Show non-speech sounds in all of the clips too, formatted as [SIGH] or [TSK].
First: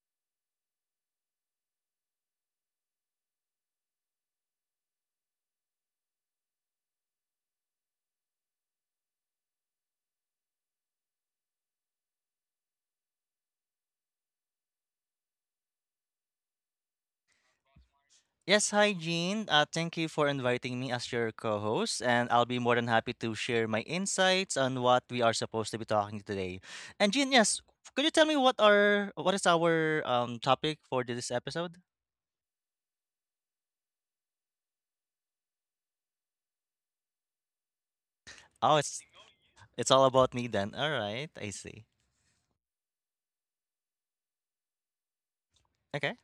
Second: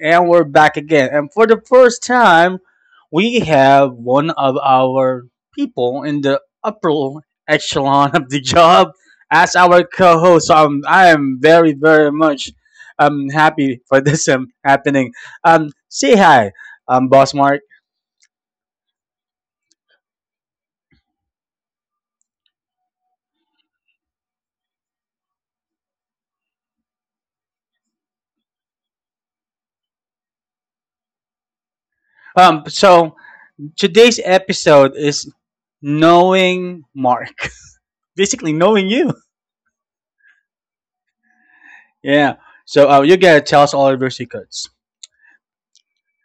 And we're back again. And for the first time, we have one of our people in the upper echelon of the job as our co host. So I am very, very much happy for this happening. Say hi, Boss Mark. Yes, hi Jean. Thank you for inviting me as your co-host, and I'll be more than happy to share my insights on what we are supposed to be talking today. And Jean, yes, could you tell me what is our topic for this episode? So today's episode is knowing Mark, [LAUGHS] basically Oh, knowing you. it's all about me then. All right, I see. Yeah. So you gotta tell us all of your secrets. Okay.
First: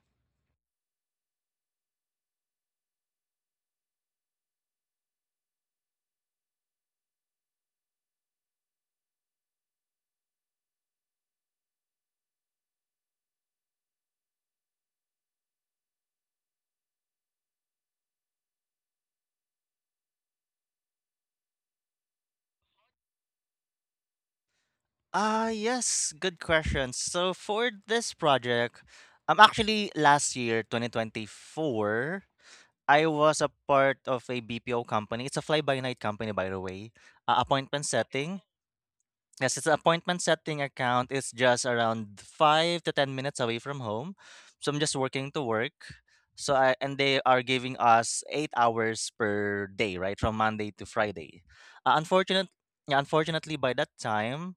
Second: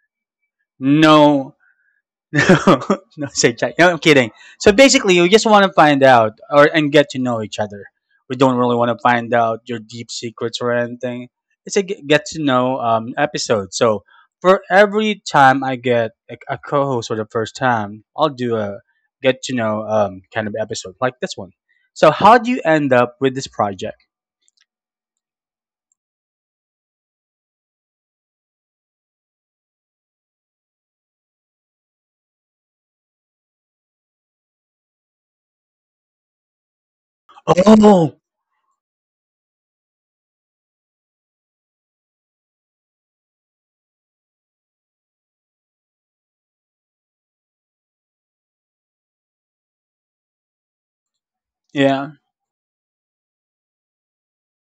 No, [LAUGHS] no, say Jack. No, I'm kidding. So basically, we just want to find out or and get to know each other. We don't really want to find out your deep secrets or anything. It's a get to know episode. So for every time I get a co-host for the first time, I'll do a get to know kind of episode like this one. So how do you end up with this project? Ah, yes, good question. So for this project, actually last year, 2024. I was a part of a BPO company. It's a fly-by-night company, by the way. Appointment Oh, setting. Yes, it's an appointment setting account. It's just around 5 to 10 minutes away from home. So I'm just working to work. So I and they are giving us 8 hours per day, right, from Monday to Friday. Uh, yeah. unfortunate, yeah, unfortunately, by that time,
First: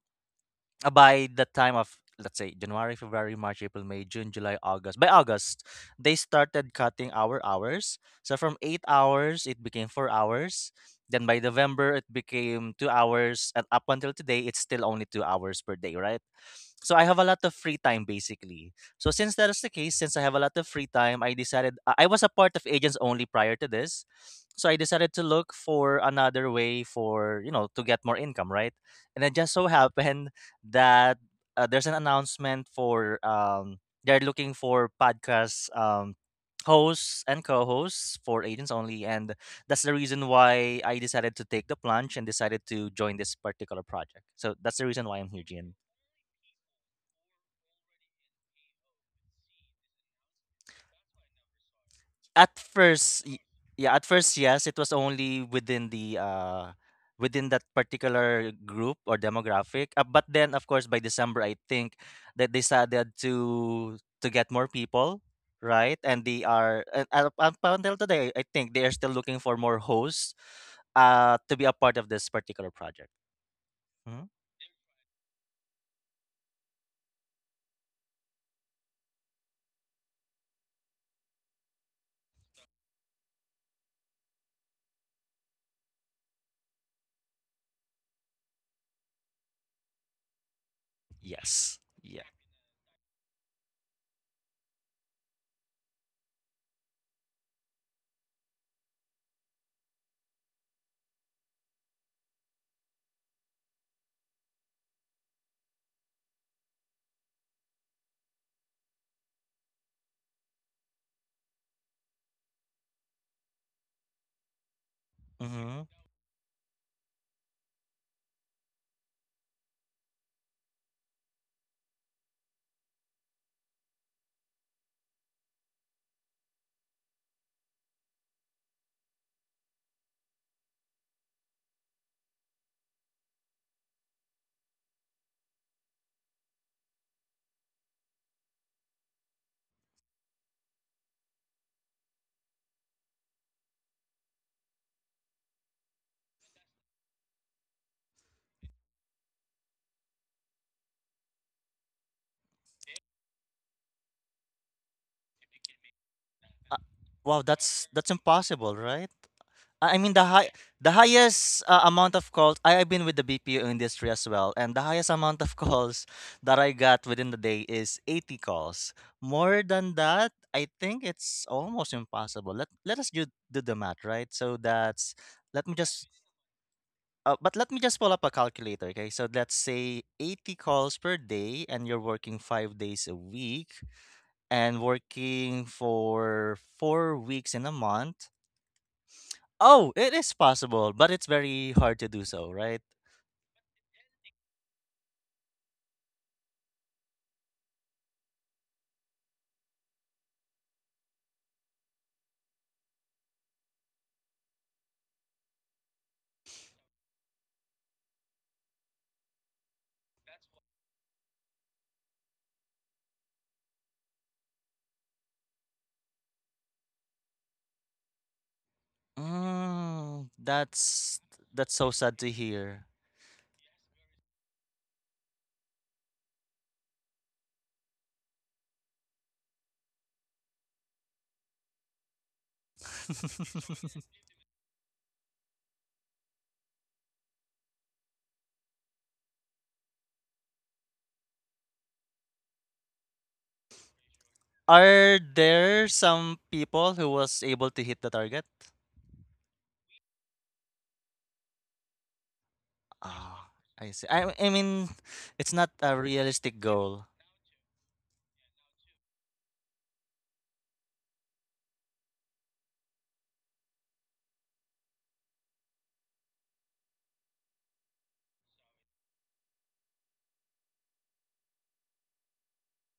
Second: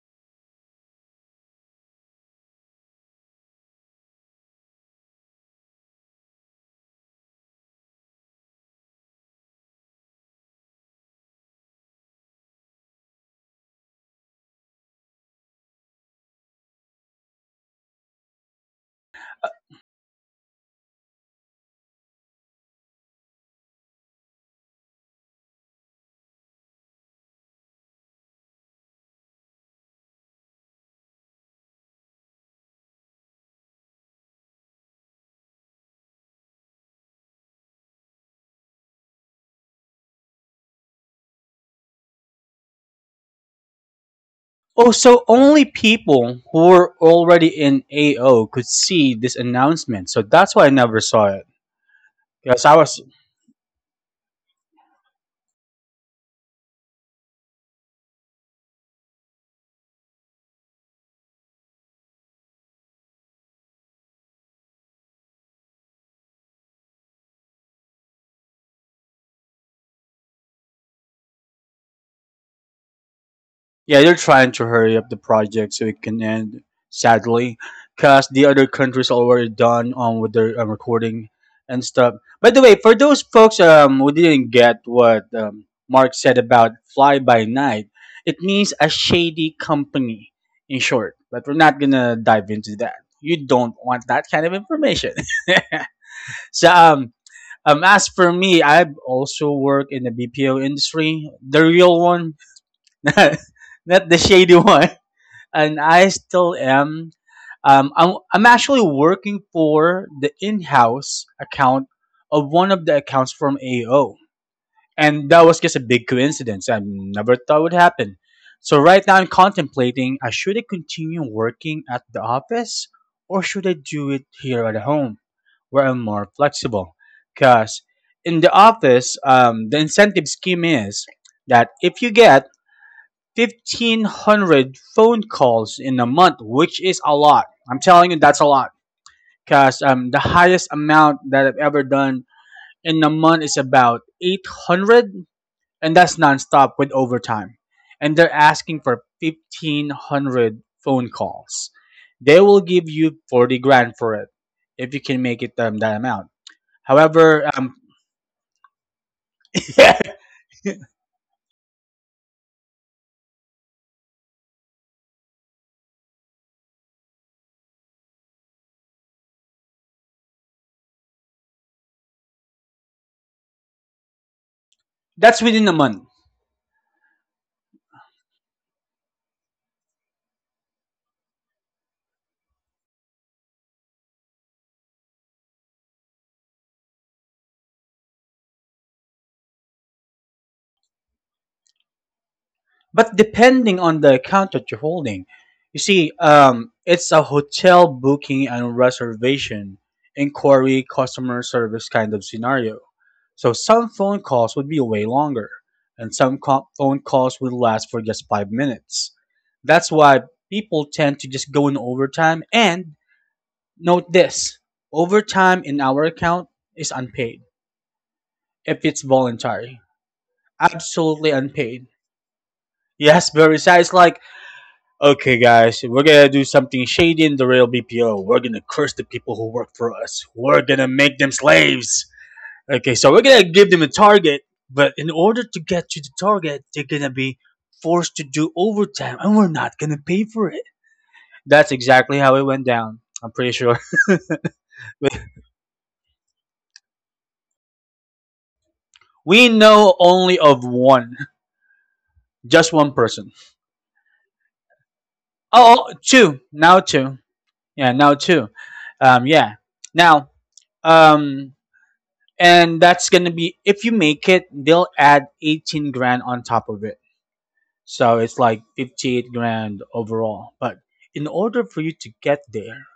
by the time of, let's say, January, February, March, April, May, June, July, August. By August, they started cutting our hours. So from 8 hours, it became 4 hours. Then by November, it became 2 hours, and up until today, it's still only 2 hours per day, right? So I have a lot of free time, basically. So since that is the case, since I have a lot of free time, I decided I was a part of agents only prior to this. So I decided to look for another way for, you know, to get more income, right? And it just so happened that there's an announcement for they're looking for podcast hosts and co-hosts for agents only, and that's the reason why I decided to take the plunge and decided to join this particular project. So that's the Oh, reason why so I'm here, only Gian. people who were already in AO could see this announcement. So that's why I never saw it. at Because I was, first y- yeah, at first, yes, it was only within the within that particular group or demographic, but then, of course, by December, I think that they started to get more people, right? And they are, and up until today, I think they are still looking for more hosts to be a part of this particular project. yeah, they're Mhm. trying to hurry up the project so it can end, sadly. Because the other countries already done on with their recording and stuff. By the way, for those folks who didn't get what Mark said about fly by night, it means a shady company, in short. But we're Yes, not going to yeah. dive into that. You don't want that kind of information. [LAUGHS] So as for me, I've also worked in the BPO industry, the real one, [LAUGHS] not not the shady one. And I still am. I'm actually working for the in-house account of one of the accounts from AO, and that was just Hmm. a big coincidence. I never thought would happen. So right now I'm contemplating: I should I continue working at the office, or should I do it here at home? Were more flexible. Because in the office, the incentive scheme is that if you get 1,500 phone calls in a month, which is a lot, I'm telling you, that's a lot. Because the highest amount that I've ever done in a month is about 800, and that's nonstop with overtime. And they're asking for 1,500 phone calls. They will give you 40 grand for it if you can make it that amount. uh, wow, However, that's impossible, right? I mean, the high the [LAUGHS] highest amount of calls, I have been with the BPO industry as well, and the highest amount of [LAUGHS] calls that I got within the day is 80 calls. More than that, I think it's almost impossible. Let us do the math, right? So that's that's let within me a just month. But let me just pull up a calculator, okay? So let's say 80 calls per day, and you're working 5 days a week and working for 4 weeks in a month. Oh, it is possible, but it's very hard to do so, right? But depending on the account that you're holding, you see, it's a hotel booking and reservation inquiry customer service kind of scenario. So some phone calls would be way longer, and some phone calls would last for just 5 minutes. That's why people tend to just go in overtime. And note this overtime in our account is unpaid if it's voluntary, Mm, absolutely that's unpaid. so sad to hear. Yes, very sad. It's like, okay, guys, we're gonna do something shady in the rail BPO. We're gonna curse the people who work for us. We're gonna make them slaves. Okay, so we're gonna give them a [LAUGHS] target, but in order to get to the target, they're gonna be forced to do overtime, and we're not gonna pay for it. That's exactly how it went down. I'm pretty sure. [LAUGHS] Are there some people who was able to hit the target? We know only of one, just one person. Ah, I see. I mean, it's not Oh, a oh, two realistic now, goal. two. Yeah, now two. Yeah. Now, um, and that's gonna be if you make it, they'll add 18 grand on top of it. So it's like 58 grand overall. But in order for you to get there,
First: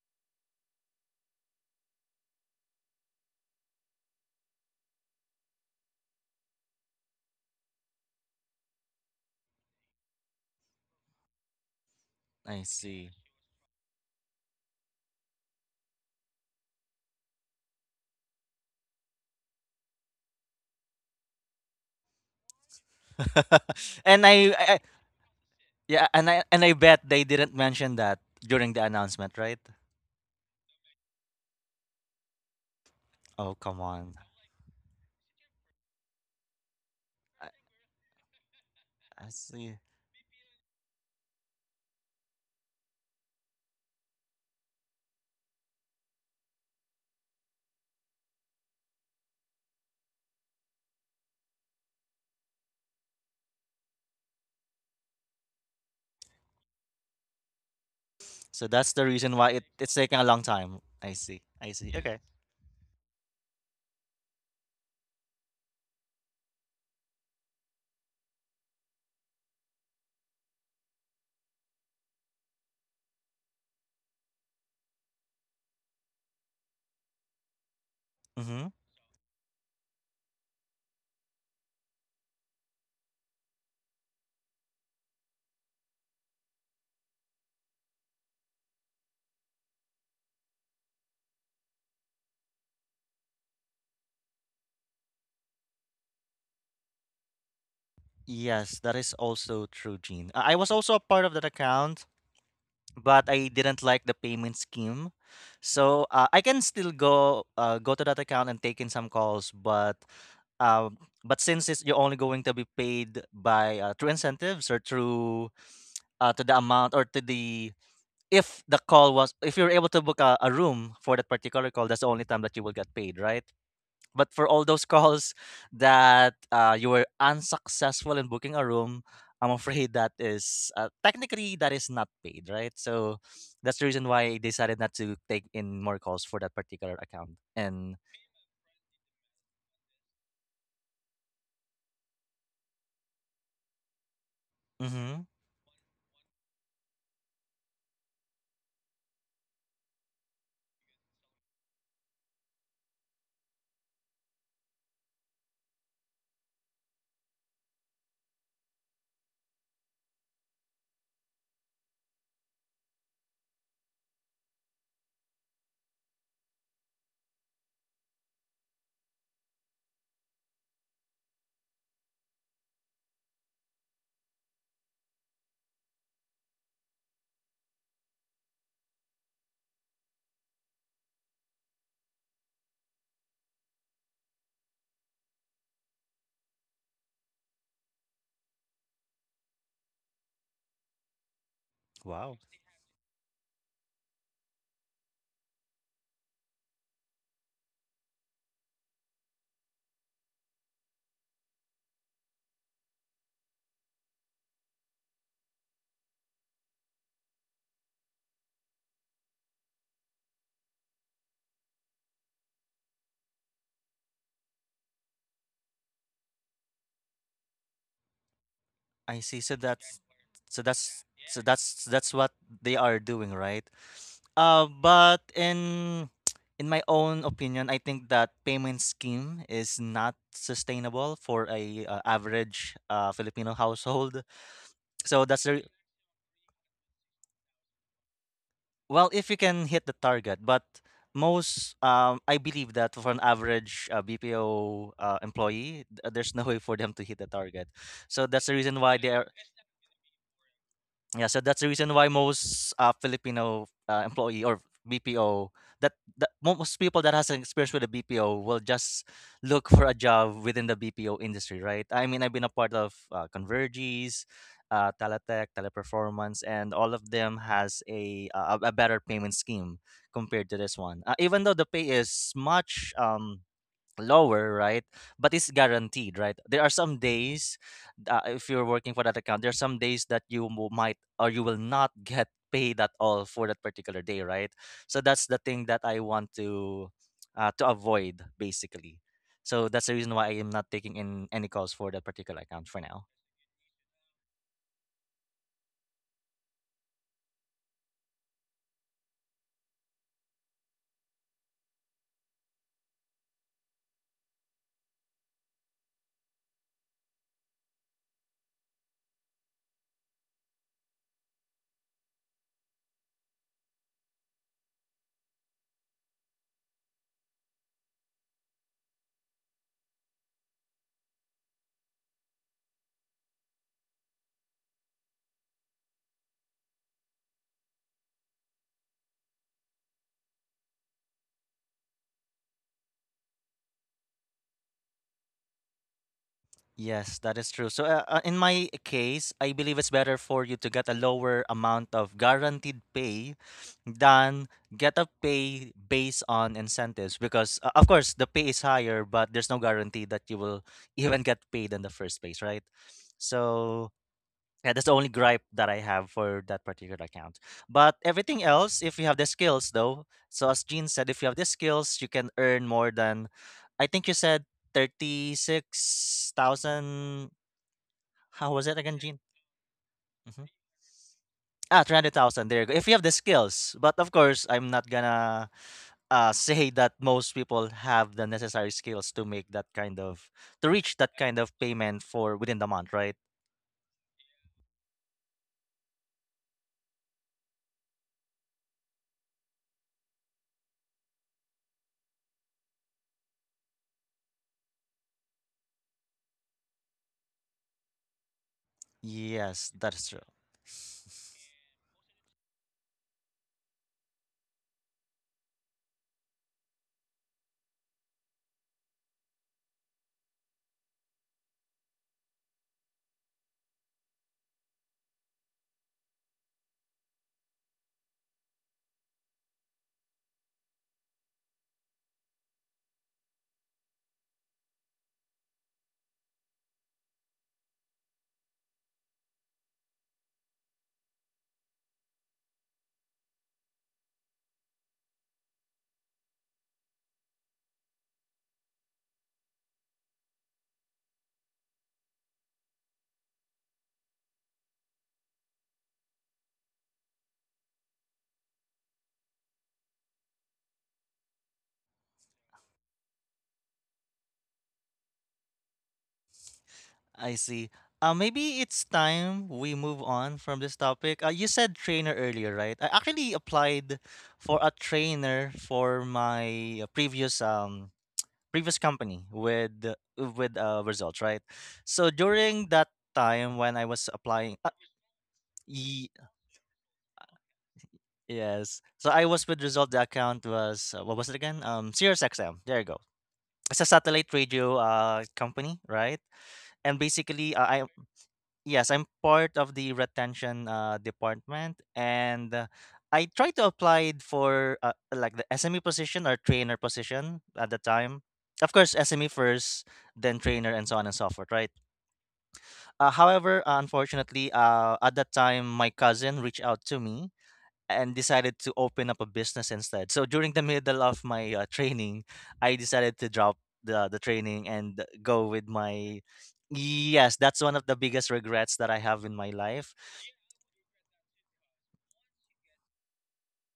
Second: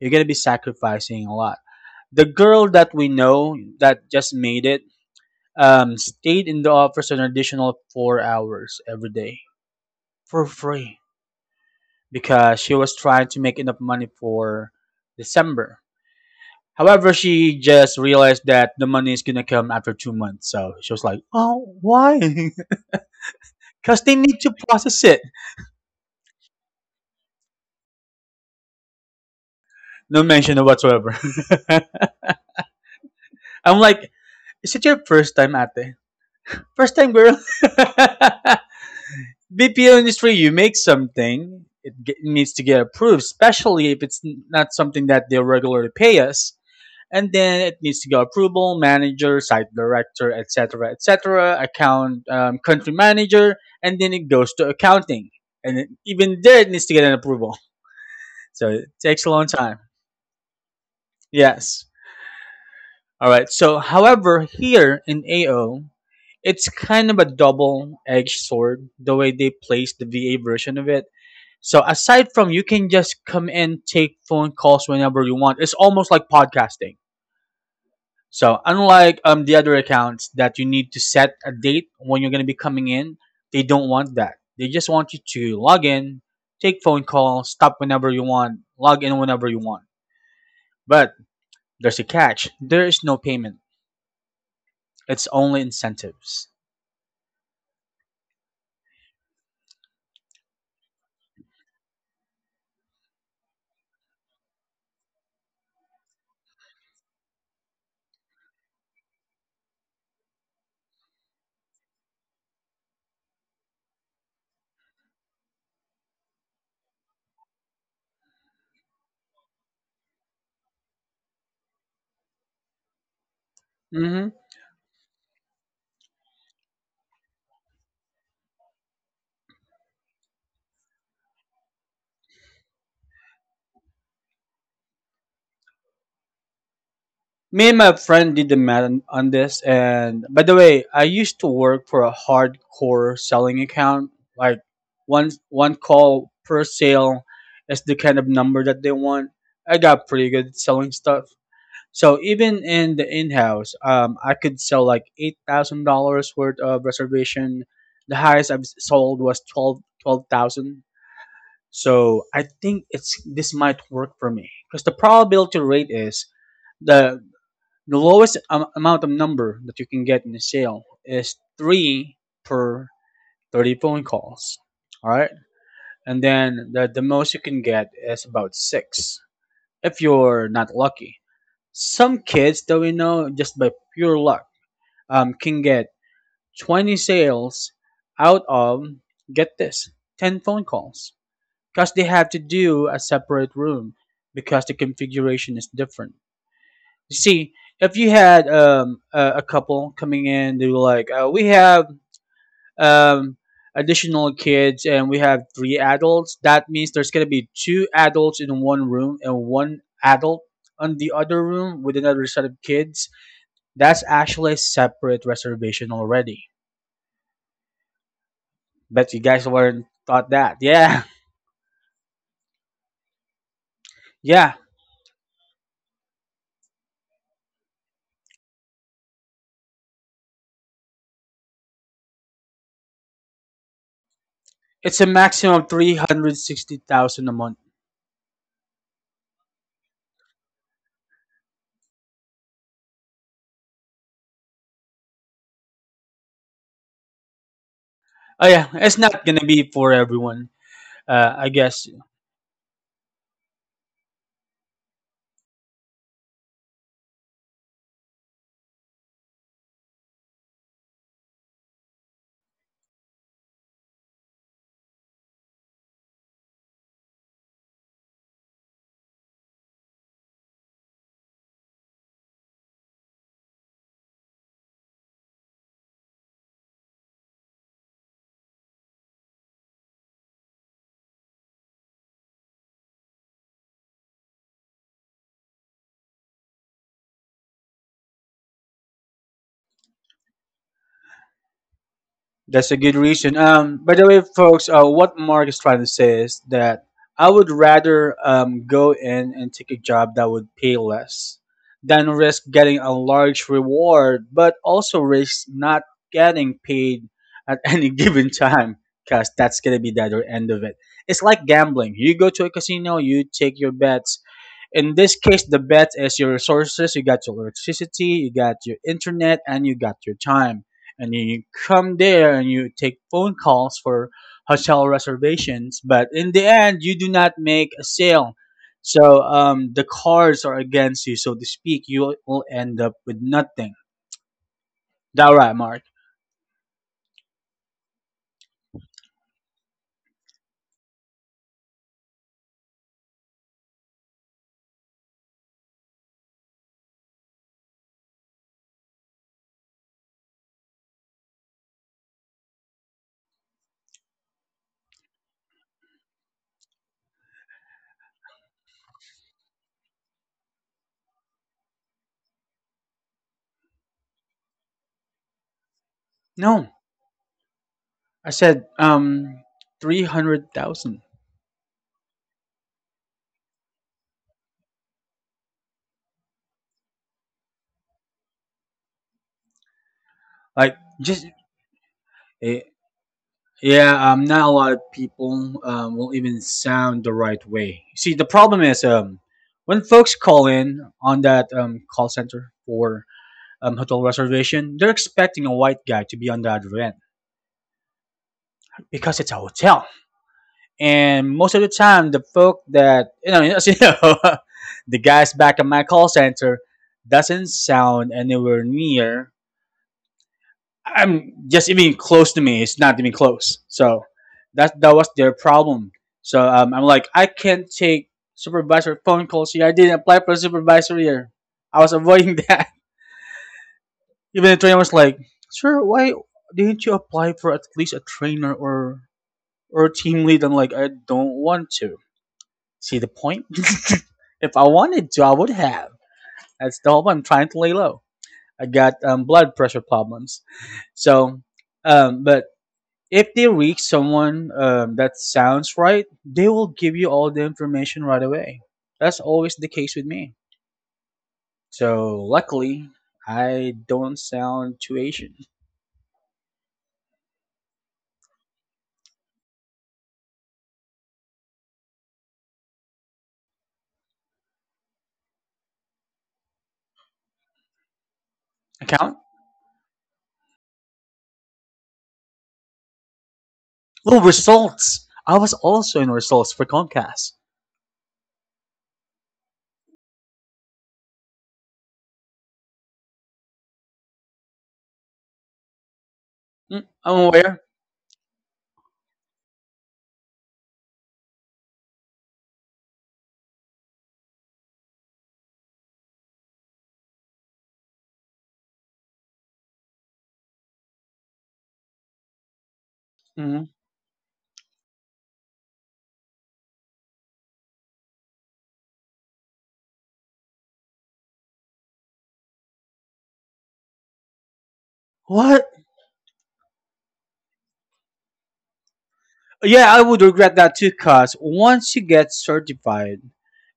you're going to be sacrificing a lot. The girl that we know that just made it stayed in the office an additional 4 hours every day for free because I she was see. trying to make enough money for December. However, she just realized that the money is going to come after 2 months. So she was like, oh, why? [LAUGHS] Because [LAUGHS] they and need to I- process it. Yeah, and I bet they didn't mention that during the announcement, right? No mention whatsoever. [LAUGHS] Oh, I'm come like, on. is it your first time, ate? First time, girl. I, [LAUGHS] I see. BPO industry, you make something, it needs to get approved, especially if it's not something that they regularly pay us. And then it needs to go approval, manager, site director, etc., etc., account, country manager, and then it goes to accounting. And it, even there, it needs to get an approval. [LAUGHS] So So it that's the takes a reason long why time. it's taking a long time. I see. I Yes. see. Yeah. Okay. All right. So, however, here in AO, it's kind of a double-edged sword the way they place the VA version of it. So, aside from you can just come in, take phone calls whenever you want. It's almost like podcasting. So, Mm-hmm. unlike the other accounts that you need to set a date when you're going to be coming in, they don't want that. They just want you to log in, take phone calls, stop whenever you want, log in whenever you want. But there's a catch. There is no payment. It's only incentives. Yes, that is also true, Gene. I was also a part of that account, but I didn't like the payment scheme. So I can still go to that account and take in some calls, um, but since you're only going to be paid by through incentives or through to the amount or to the if the call was if you're able to book a room for that particular call, that's the only time that you will get paid, right? But Hmm. for all those calls that you were unsuccessful in booking a room, I'm afraid [LAUGHS] that is, technically, that is not paid, right? So that's the reason why I decided not to take in more calls for that particular account. Me and my And friend did the math on this, and by the way, I used to work for a hardcore selling account. Like mm-hmm. one call per sale is the kind of number that they want. I got pretty good at selling stuff. So even in the in-house, I could sell like $8,000 worth of reservation. The highest I've sold was twelve thousand. So I think it's this might work for me because the probability rate is the The lowest amount of number that you can get in a sale is three per 30 phone calls. All right. And then the most you can get is about six if you're not lucky. Some kids that we know just by pure luck can get 20 sales out of, get this, 10 phone calls because they have Wow. to do a separate room because the configuration is different. You see, if you had a couple coming in, they were like, we have um, additional kids and we have three adults. That means there's going to be two adults in one room and one adult on the other room with another set of kids. That's actually a separate reservation already. Bet you I see. guys So weren't thought that. Yeah, that's what they are doing, right? [LAUGHS] yeah. But in [TSK] in my own opinion, I think that payment scheme is not sustainable for a average Filipino household. [LAUGHS] It's a So that's maximum the of re- 360,000 a month. well, if you can hit the target, but most, I believe that for an average BPO employee, there's no way for them to hit the target. So that's Oh, the yeah. reason why It's they not are going to be for everyone. yeah, so I that's the guess. reason why most Filipino employee or BPO, that most people that has an experience with a BPO will just look for a job within the BPO industry, right? I mean, I've been a part of Converges, Teletech, Teleperformance, and all of them has a a better payment scheme compared to this one. Even though the pay is much lower, right? But it's guaranteed, right? There are some days, if you're working for that account, there are some days that you might or you will not get paid at all for that particular day, right? So that's the thing that I want to avoid, basically. So that's the reason why I am not taking in any calls for that particular account That's a for good now. reason. By the way, folks, what Mark is trying to say is that I would rather go in and take a job that would pay less than risk getting a large reward, but also risk not getting paid at [LAUGHS] any given time because that's going to be the other end of it. It's like gambling. You go to a casino, you take your bets. In this case, the bet is your resources. You got your electricity, you got your internet, and you got your time and you come there and you take phone calls for hotel reservations, but in the end you do not make a sale. So the cards are against you, so to speak. You will end up with nothing. That right, Mark? Yes, that is true. So, in my case, I believe it's better for you to get a lower amount of guaranteed pay than get a pay based on incentives, because, of course, the pay is higher, but there's no guarantee that you will [LAUGHS] even get paid in the first place, right? So, yeah, that's the only gripe that I have for that particular account. But everything else, if you have the skills, though, so as Gene said, if you have the skills, you can earn more than, I think you said No, 36,000. I How said was it again, Gene? Hmm. 300,000, Ah, 300,000. There you go. If you have the skills. But of course, I'm not gonna [LAUGHS] say that most people have the necessary skills to make that kind of, to like reach that just kind of payment for within the eh, month, right? yeah. Not a lot of people will even sound the right way. See, the problem is when folks call in on that call center for hotel reservation, they're expecting a white guy to be on the other end because it's a Yes, hotel. that's true. And most of the time, the folk that you know, [LAUGHS] as you know, the guys back at my call center doesn't sound anywhere near I'm just even close to me. It's not even close. So that was their problem. So I'm like, I can't take supervisor phone calls here. I didn't apply for a supervisor here. I was avoiding that. [LAUGHS] Even the trainer was like, sir, why didn't you apply for at least a trainer or a team lead? I'm like, I don't want to. See the point? [LAUGHS] If I wanted to, I would have. That's the whole point. I'm trying to lay low. I got blood pressure problems. So, but if they reach someone that sounds right, they will give you all the information right away. That's always the case with me. So luckily, I don't sound too Asian. I see. Maybe it's time we move on from this topic. You said trainer earlier, right? I actually applied for a trainer for my previous Account? company with results, right? So during that time when I was Oh, applying, results. I was also in ye- results for Comcast. yes. So I was with result. The account was what was it again? Sirius XM. There you go. It's a satellite radio company, right? Mm, And I'm basically, aware. I yes, I'm part of the retention department, and I tried to apply for like the SME position or trainer position at the time. Of course, SME first, then trainer, and so on and so forth, right? Mhm. However, unfortunately, at that time, my cousin reached out to me and decided to open up a business instead. So during the middle of my training, I decided to drop the training and go with What? my yes, that's one of the biggest regrets that I have in my Yeah, life. I would regret that too, cause once you get certified,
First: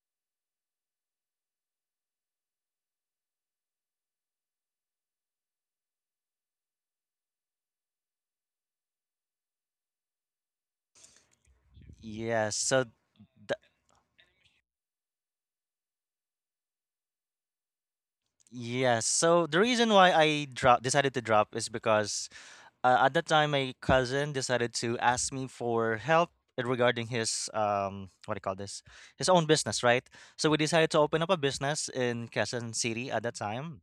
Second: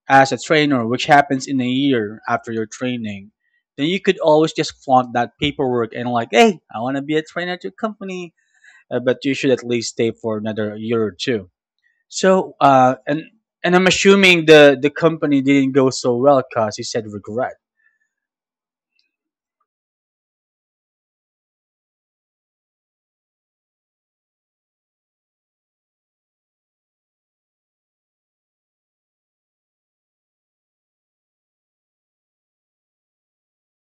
as a trainer, which happens in a year after your training, then you could always just flaunt that paperwork and like, hey, I want to be a trainer at your company, but you should at least stay for another year or two. So, Yes, so uh, and the, and I'm assuming the company didn't go so well because he said regret. The reason why I drop decided to drop is because at that time my cousin decided to ask me for help regarding his what do you call this his own business, right? So we decided to open up a business in Quezon City at that time.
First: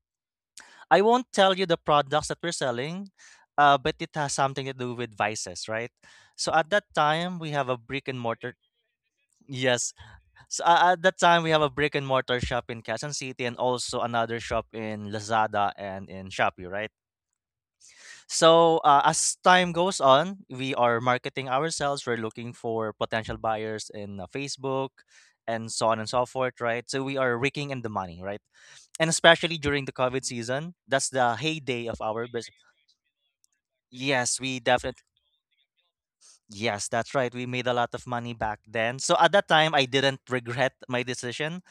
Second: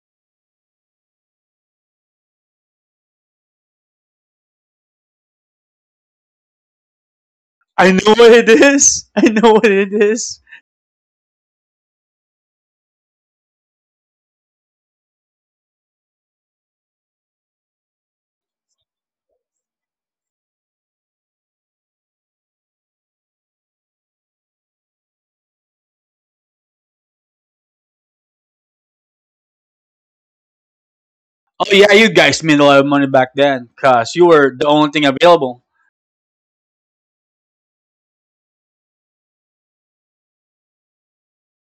I won't tell you the products that we're selling, but it has something to do with vices, right? So at that time, we have a I brick know and what it mortar. is. [LAUGHS] I know what it Yes. is. So at that time, we have a brick and mortar shop in Quezon City, and also another shop in Lazada and in Shopee, right? So, as time goes on, we are marketing ourselves. We're looking for potential buyers in Facebook, and so on and so forth, right? So we are raking in the money, right? And especially during the COVID season, that's the Oh heyday yeah, of you our guys business. made a lot of money back then because you Yes, were we the only thing definitely. available. Yes, that's right. We made a lot of money back then. So at that time, I didn't regret my decision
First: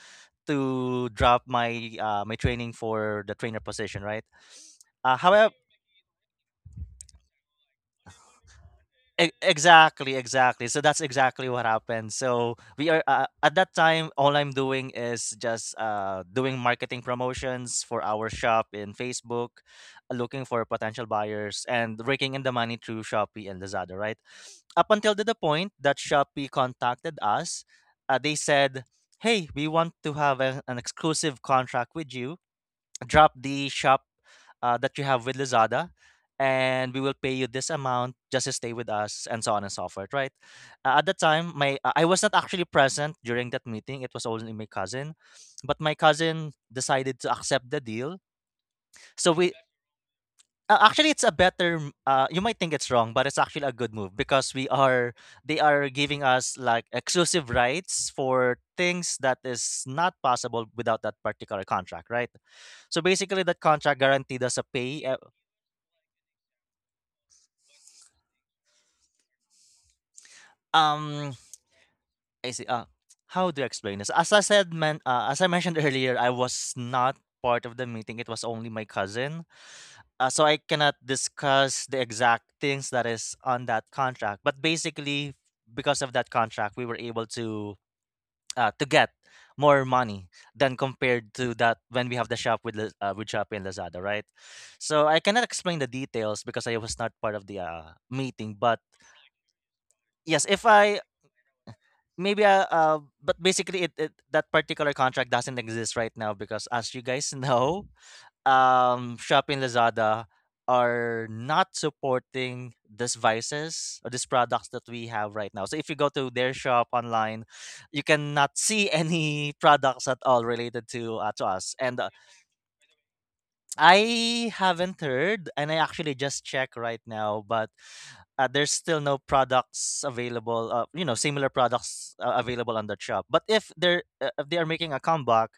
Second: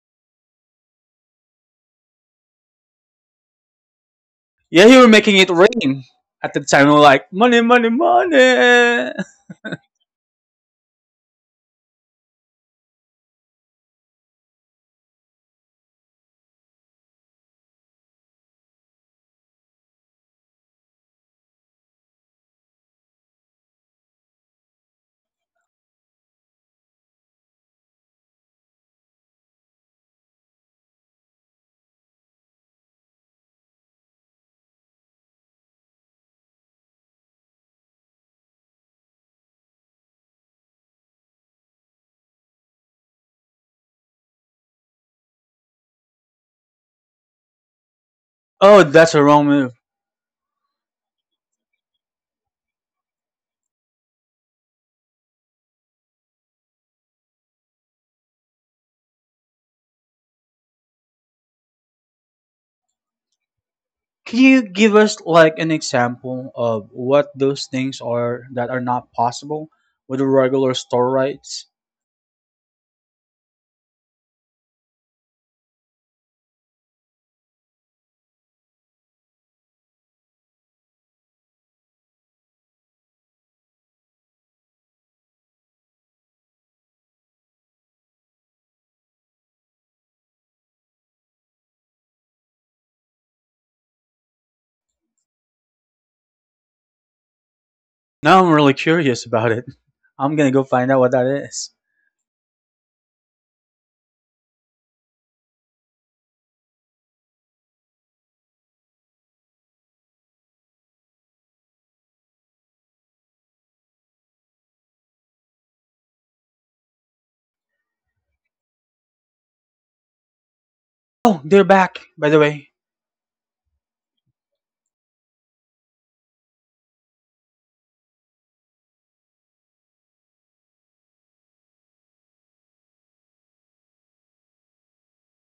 to drop my my training for the trainer position, right? Yeah, you were Uh, making it however, rain at the time. We were like, money, money, money. E- exactly. So that's exactly what happened. So we are at that time. All I'm doing is just doing marketing promotions for our shop in Facebook, looking for potential buyers and raking in the money through Shopee and Lazada. Right up until to the point that Shopee contacted us, they said, "Hey, we want to have an exclusive contract with you, drop the shop that you have with Lazada, and we will pay you this amount just to stay with us, and so on and so forth, right? At the time, my I was not actually present during that meeting. It was only my cousin, but my cousin decided to accept the deal. Oh, that's a So wrong we move. Actually, it's a better m- you might think it's wrong, but it's actually a good move because we are they are giving us like exclusive rights for things that is not possible without that particular contract, right? So basically, that contract Can guaranteed us a you give pay. Us like an example of what those things are that are not possible with the regular store um, rights? I see. How do I explain this? As I said, man, as I mentioned [LAUGHS] earlier, I was not part of the meeting. It was only my cousin. So I cannot discuss the exact things that is on that contract, but basically, because of that contract, we were able to get more money than compared to that when we have the shop with with Shopee and Lazada, right? So I cannot explain the details because I was not part of the Now I'm meeting. really But curious about it. I'm yes, gonna go if find out I what that is. maybe but basically it, it that particular contract doesn't exist right now because as you guys [LAUGHS] know, Shopee and Lazada are not supporting these vices or these products that we have right now. So if you go to their shop online, you cannot see [LAUGHS] any products at all related Oh, to they're us. back, And by the way. I haven't heard, and I actually just check right now, but there's still no products available, similar products available on that shop. But if they are making a comeback,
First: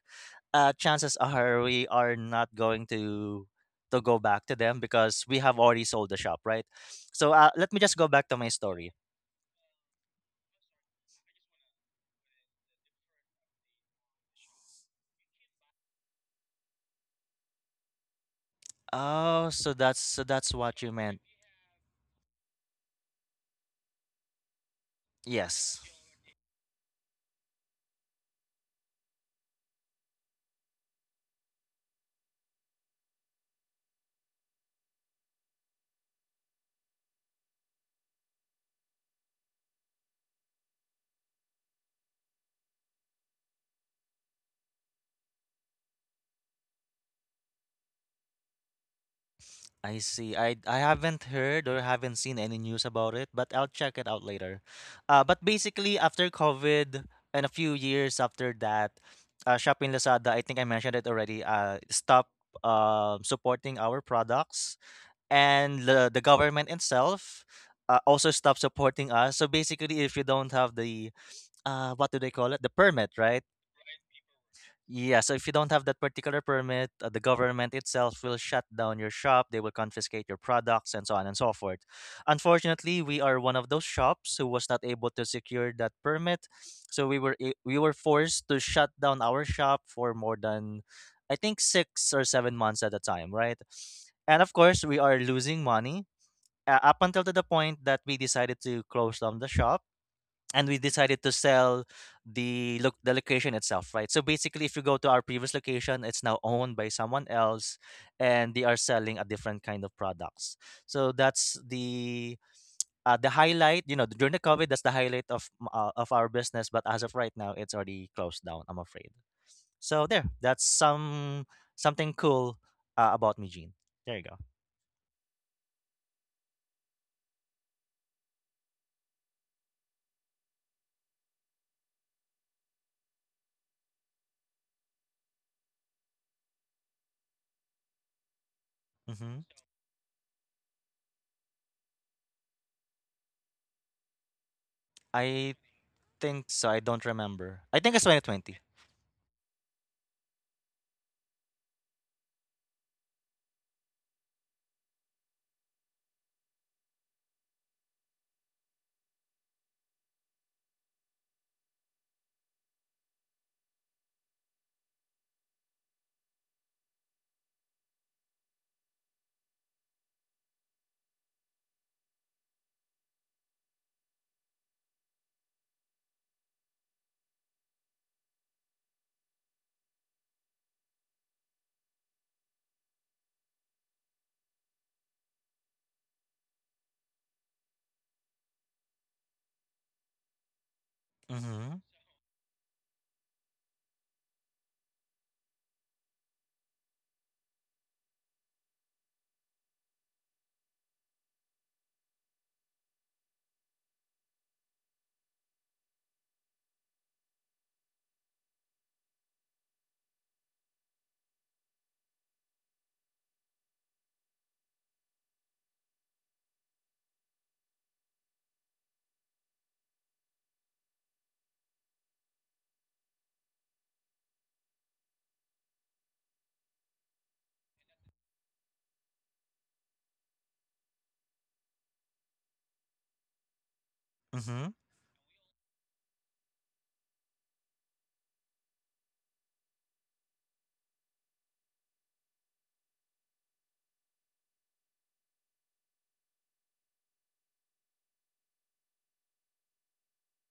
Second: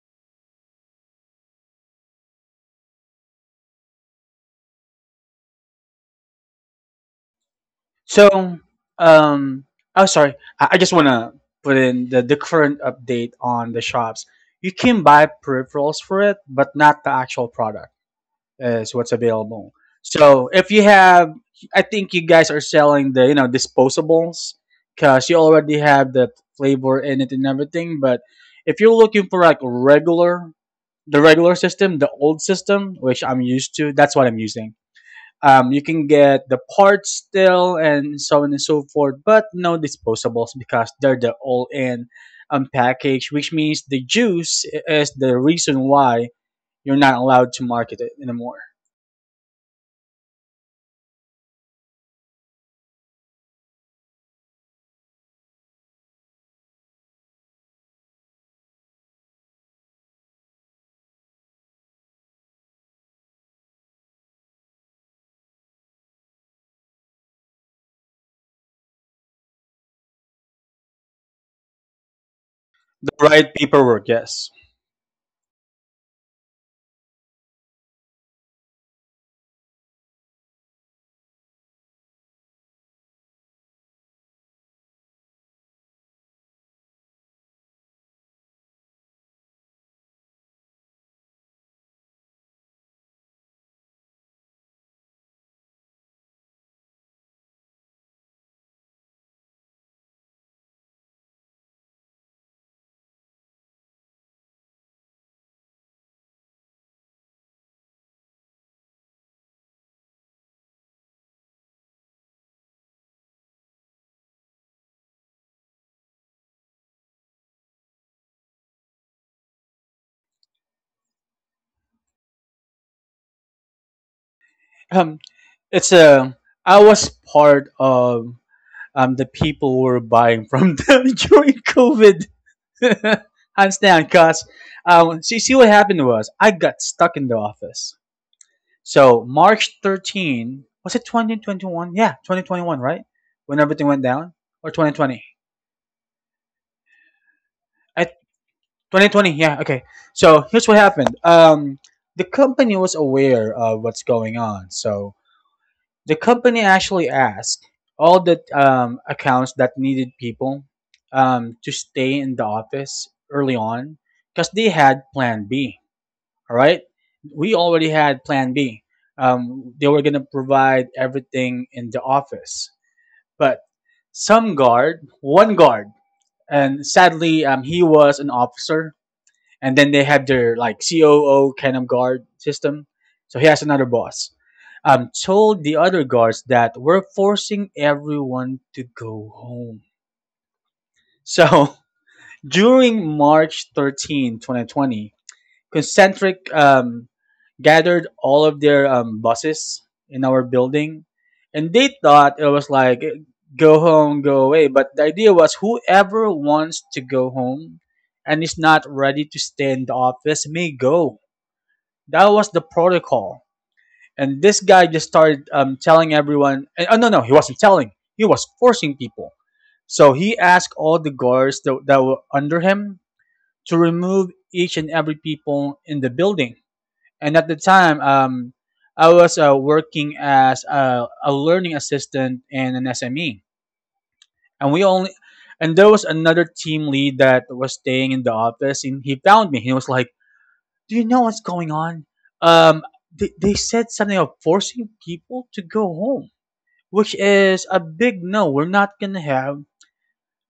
chances are we are not going to go back to them because we have already sold the shop, right? So let me just go back to my So, story. um, oh, sorry. I just wanna put in the current update on the shops. You can buy peripherals for it, but not the actual product, is what's Oh, available. so So that's if what you you meant. have, I think you guys are selling the disposables because you already Yes. have the flavor in it and everything. But if you're looking for like regular, the regular system, the old system, which I'm used to, that's what I'm using. You can get the parts still and so on and so forth, but no disposables because they're the all-in package, which means the juice is the reason why you're not allowed to market it anymore. I see. I haven't heard or haven't seen any news about it, but I'll check it out later. But basically, after COVID and a few years after that, Shopping Lazada, I think I mentioned it already, stopped supporting our products, and the government itself also stopped supporting us. So basically, if you don't have the, what do they call it, the The permit, right? right paperwork, yes. Yeah, so if you don't have that particular permit, the government itself will shut down your shop, they will confiscate your products, and so on and so forth. Unfortunately, we are one of those shops who was not able to secure that permit, so we were forced to shut down our shop for more than I think 6 or 7 months at a time, right? And of course, we are losing money up until to the point that we decided to close down the shop and we decided to sell the location itself, right? So basically, if you go to our previous location, it's now owned by someone else, and they are selling a different kind of products. So that's the highlight, you know, during the COVID, that's the highlight of of our business. But as of right now, it's already closed down, I'm afraid. So there, that's something cool about me, Gene. There you go. Um, it's a. I was part of the people who were buying from them [LAUGHS] during COVID. [LAUGHS] Hands down, cause see what happened was I got stuck in the office. So Hmm. March 13, was it 2021? Yeah, 2021, right? When everything went down, or 2020? I think so. I don't remember. I think it's At 2020. 2020, yeah. Okay. So here's what happened. The company was aware of what's going on, so the company actually asked all the accounts that needed people to stay in the office early on because they had plan B. All right, we already had plan B. They were going to provide everything in the office, but some guard, one guard, and sadly he was an officer, and then they have their like COO kind of guard system. So he has another boss. Told the other guards that we're forcing everyone to go home. So Hmm. [LAUGHS] during March 13, 2020, Concentric gathered all of their buses in our building, and they thought it was like go home, go away. But the idea was whoever wants to go home and is not ready to stay in the office may go. That was the protocol. And this guy just started telling everyone. And, oh no, no, he wasn't telling. He was forcing people. So he asked all the guards that were under him to remove each and every people in the building. And at the time, I was working as a learning assistant in an SME, and Mm-hmm. we only and there was another team lead that was staying in the office, and he found me. He was like, do you know what's going on? Um, they said something of forcing people to go home, which is a big no. We're not going to have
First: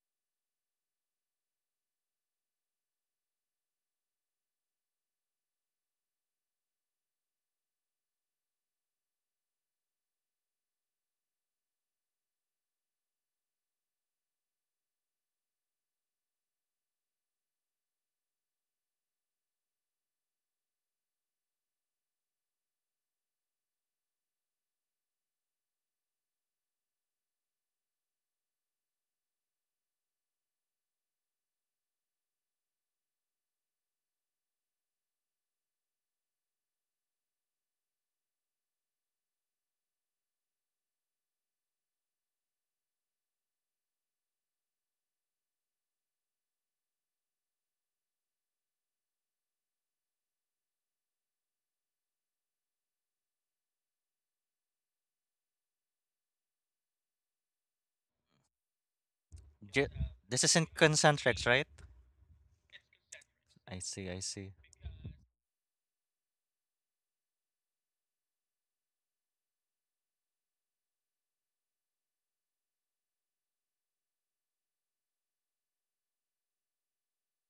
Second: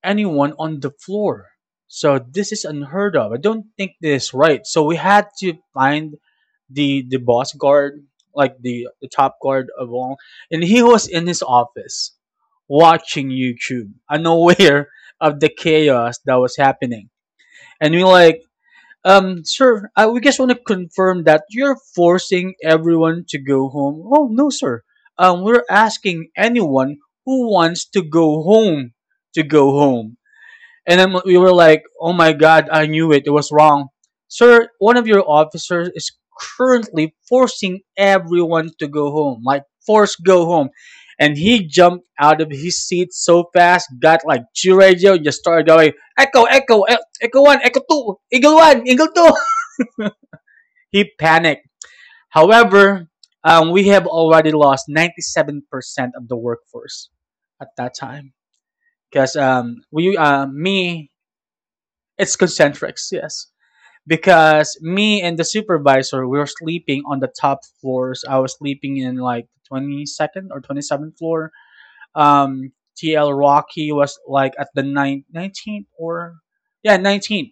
anyone on the floor. So this is unheard of. I don't think this is right. So we had to find the boss guard, like the top guard of all, and he was in his office watching YouTube, unaware [LAUGHS] of the chaos that was happening. And we like sir, I we just want to confirm that you're forcing everyone to go home. Oh no, sir. We're asking anyone who wants to go home to go home. And then we were like, oh my god, I knew it. It was wrong, sir. One of your officers is currently forcing everyone to go home, like force go home. And he jumped out of his seat so fast, got like G radio, and just started going, echo, echo, echo one, echo two, eagle one, eagle two. He panicked. However, we have already lost 97% of the workforce at that time. Because um, Ju- we, this uh, is in me, concentrics, right? it's concentrics, yes. I see, I see. Because me and the supervisor, we were sleeping on the top floors. I was sleeping in like 22nd or 27th floor. Um, TL Rocky was like at the nine, 19th or, yeah, 19th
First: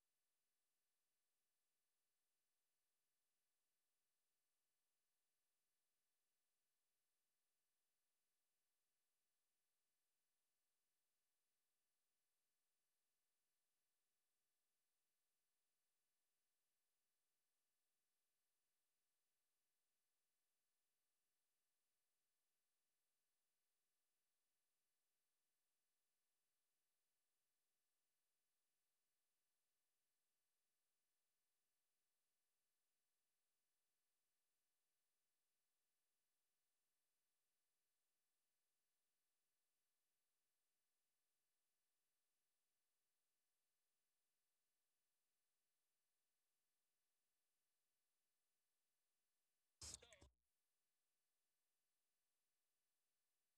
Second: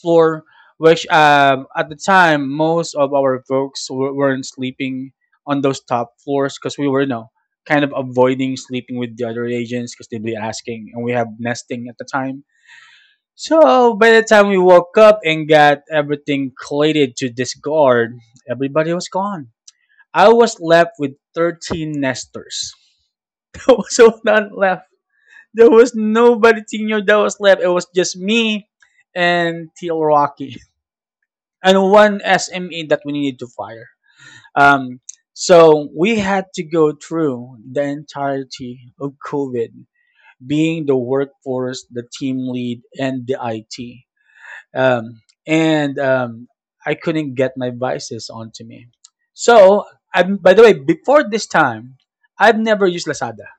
floor, which at the time most of our folks weren't sleeping on those top floors because we were kind of avoiding sleeping with the other agents because they'd be asking, and we have nesting at the time. So by the time we woke up and got everything collated to discard, everybody was gone. I was left with 13 nesters. [LAUGHS] There was no one left. There was nobody senior that was left. It was just me and Teal Rocky, and one SME that we needed to fire. Um, so we had to go through the entirety of COVID, being the workforce, the team lead, and the IT. Um, and I couldn't get my vices onto me. So, I by the way, before this time, I've never used Lazada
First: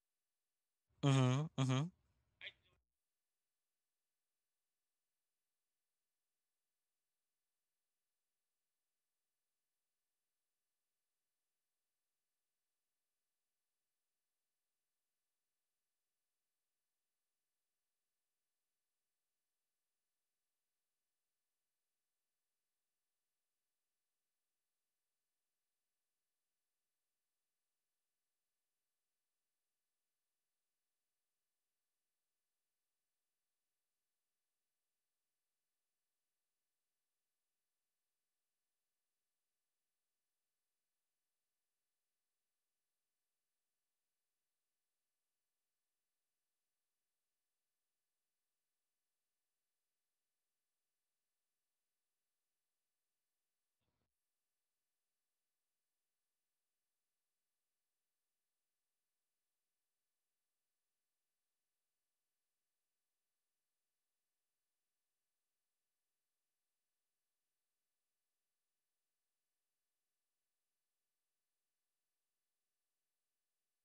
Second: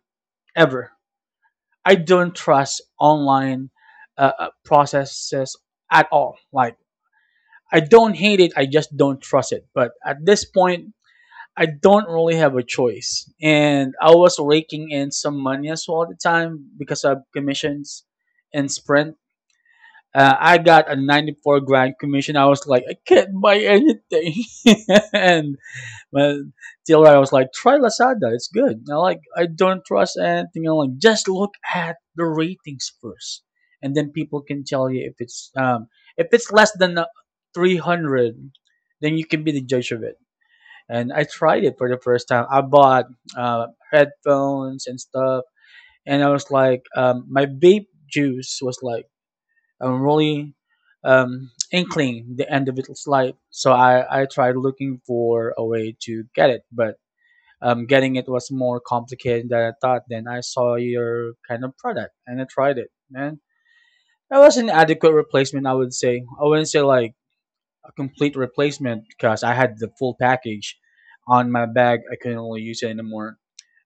ever. Mm-hmm. Mm-hmm. I don't trust online uh, uh, processes at all. Like I don't hate it. I just don't trust it. But at this point, I don't really have a choice. And I was raking in some money as well at the time because of commissions in Sprint. I got a 94 grand commission. I was like, I can't buy anything. [LAUGHS] And when till I was like, try Lazada, it's good. I don't trust anything. I'm like, just look at the ratings first, and then people can tell you if it's less than 300, then you can be the judge of it. And I tried it for the first time. I bought headphones and stuff, and I was like, my vape juice was like really inkling the end of its life. So I tried looking for a way to get it, but getting it was more complicated than I thought. Then I saw your kind of product and I tried it, and that was an adequate replacement, I would say. I wouldn't say like a complete replacement because I had the full package on my bag. I couldn't really use it anymore.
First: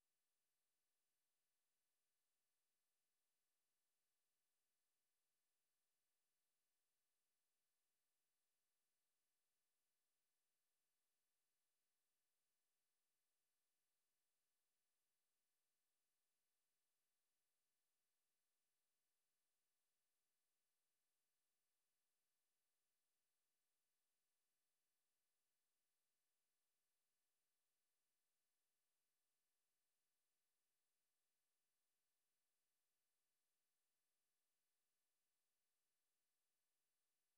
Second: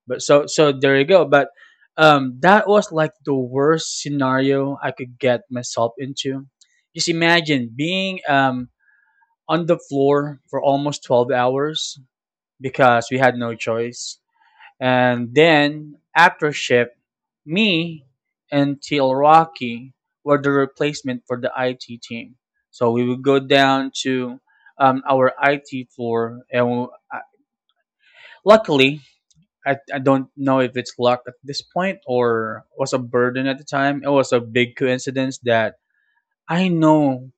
But so there you go. But that was like the worst scenario I could get myself into. Just imagine being on the floor for almost 12 hours because we had no choice, and then after ship, me and Teal Rocky were the replacement for the IT team. So we would go down to our IT floor, and luckily, I don't know if it's luck at this point or was a burden at the time. It was a big coincidence that I know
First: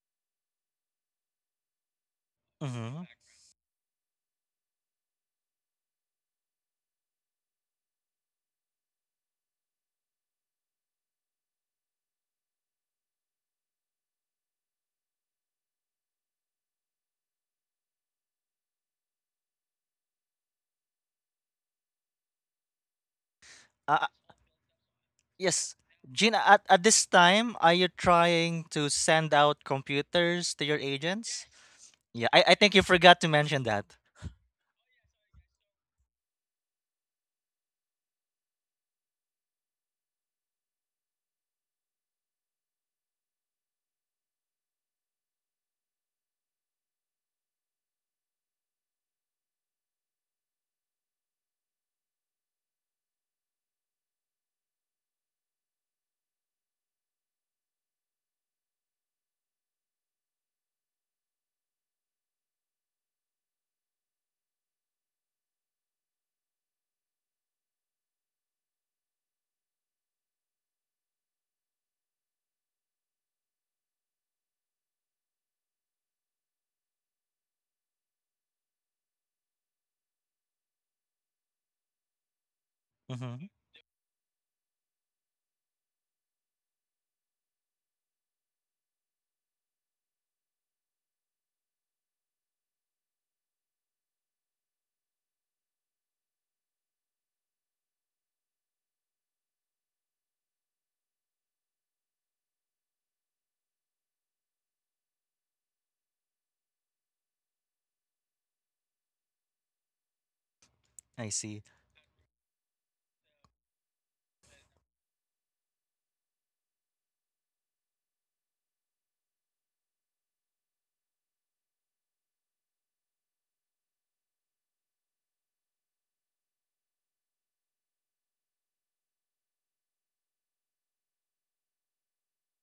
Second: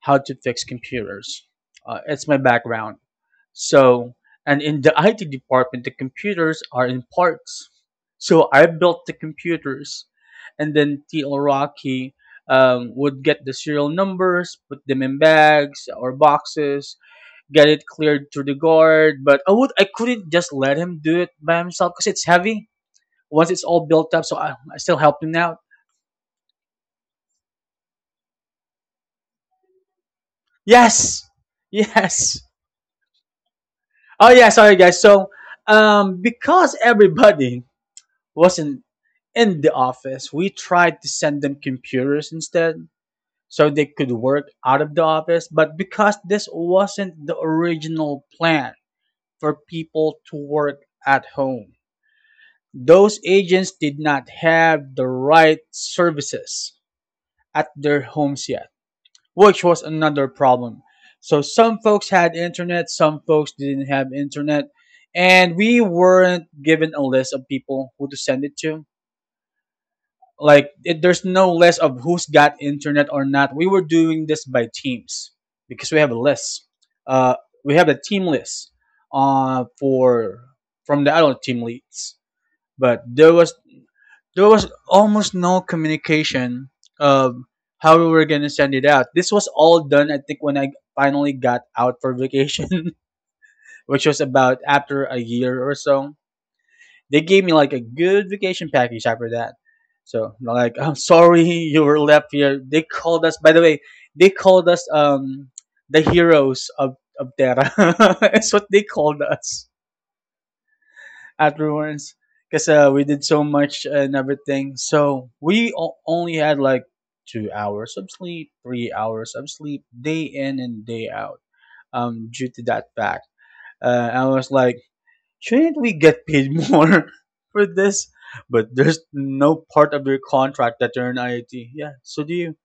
how to fix computers. It's my background. Mm-hmm. So, and in the IT department, the computers are in parts. So I built the computers, and then TL Rocky would get the serial numbers, put them in bags or boxes, get it cleared through the guard. But I couldn't just let him do it by himself because it's heavy. Once it's all Uh, built up, so I still help him out. yes. Gina, at this time, are you trying to send out computers to your Yes, agents? [LAUGHS] Yeah, yes. I think you forgot to mention that. Oh yeah, sorry guys. So, because everybody wasn't in the office. We tried to send them computers instead so they could work out of the office, but because this wasn't the original plan for people to work at home, those agents did not have the right services at their homes yet, which was another problem. So some folks had internet, some folks didn't have internet, and we weren't given a list of people who to send it to. Like, it, there's no list of who's got internet or not. We were doing this by teams because we have a list, uh, we have a team list, for from the adult team leads. But there Mm-hmm. was there was almost no communication of how we were going to send it out. This was all done, I think, when I finally got out for vacation [LAUGHS] which was about after a year or so. They gave me like a good vacation package after that. So like, I'm sorry [LAUGHS] you were left here. They called us. By the way, they called us the heroes of Terra. [LAUGHS] That's what they called us I see. afterwards, because we did so much and everything. So we only had like 2 hours of sleep, 3 hours of sleep, day in and day out. Due to that fact, I was like, shouldn't we get paid more [LAUGHS] for this? But there's no part of your contract that you're in IoT. Yeah, so do you.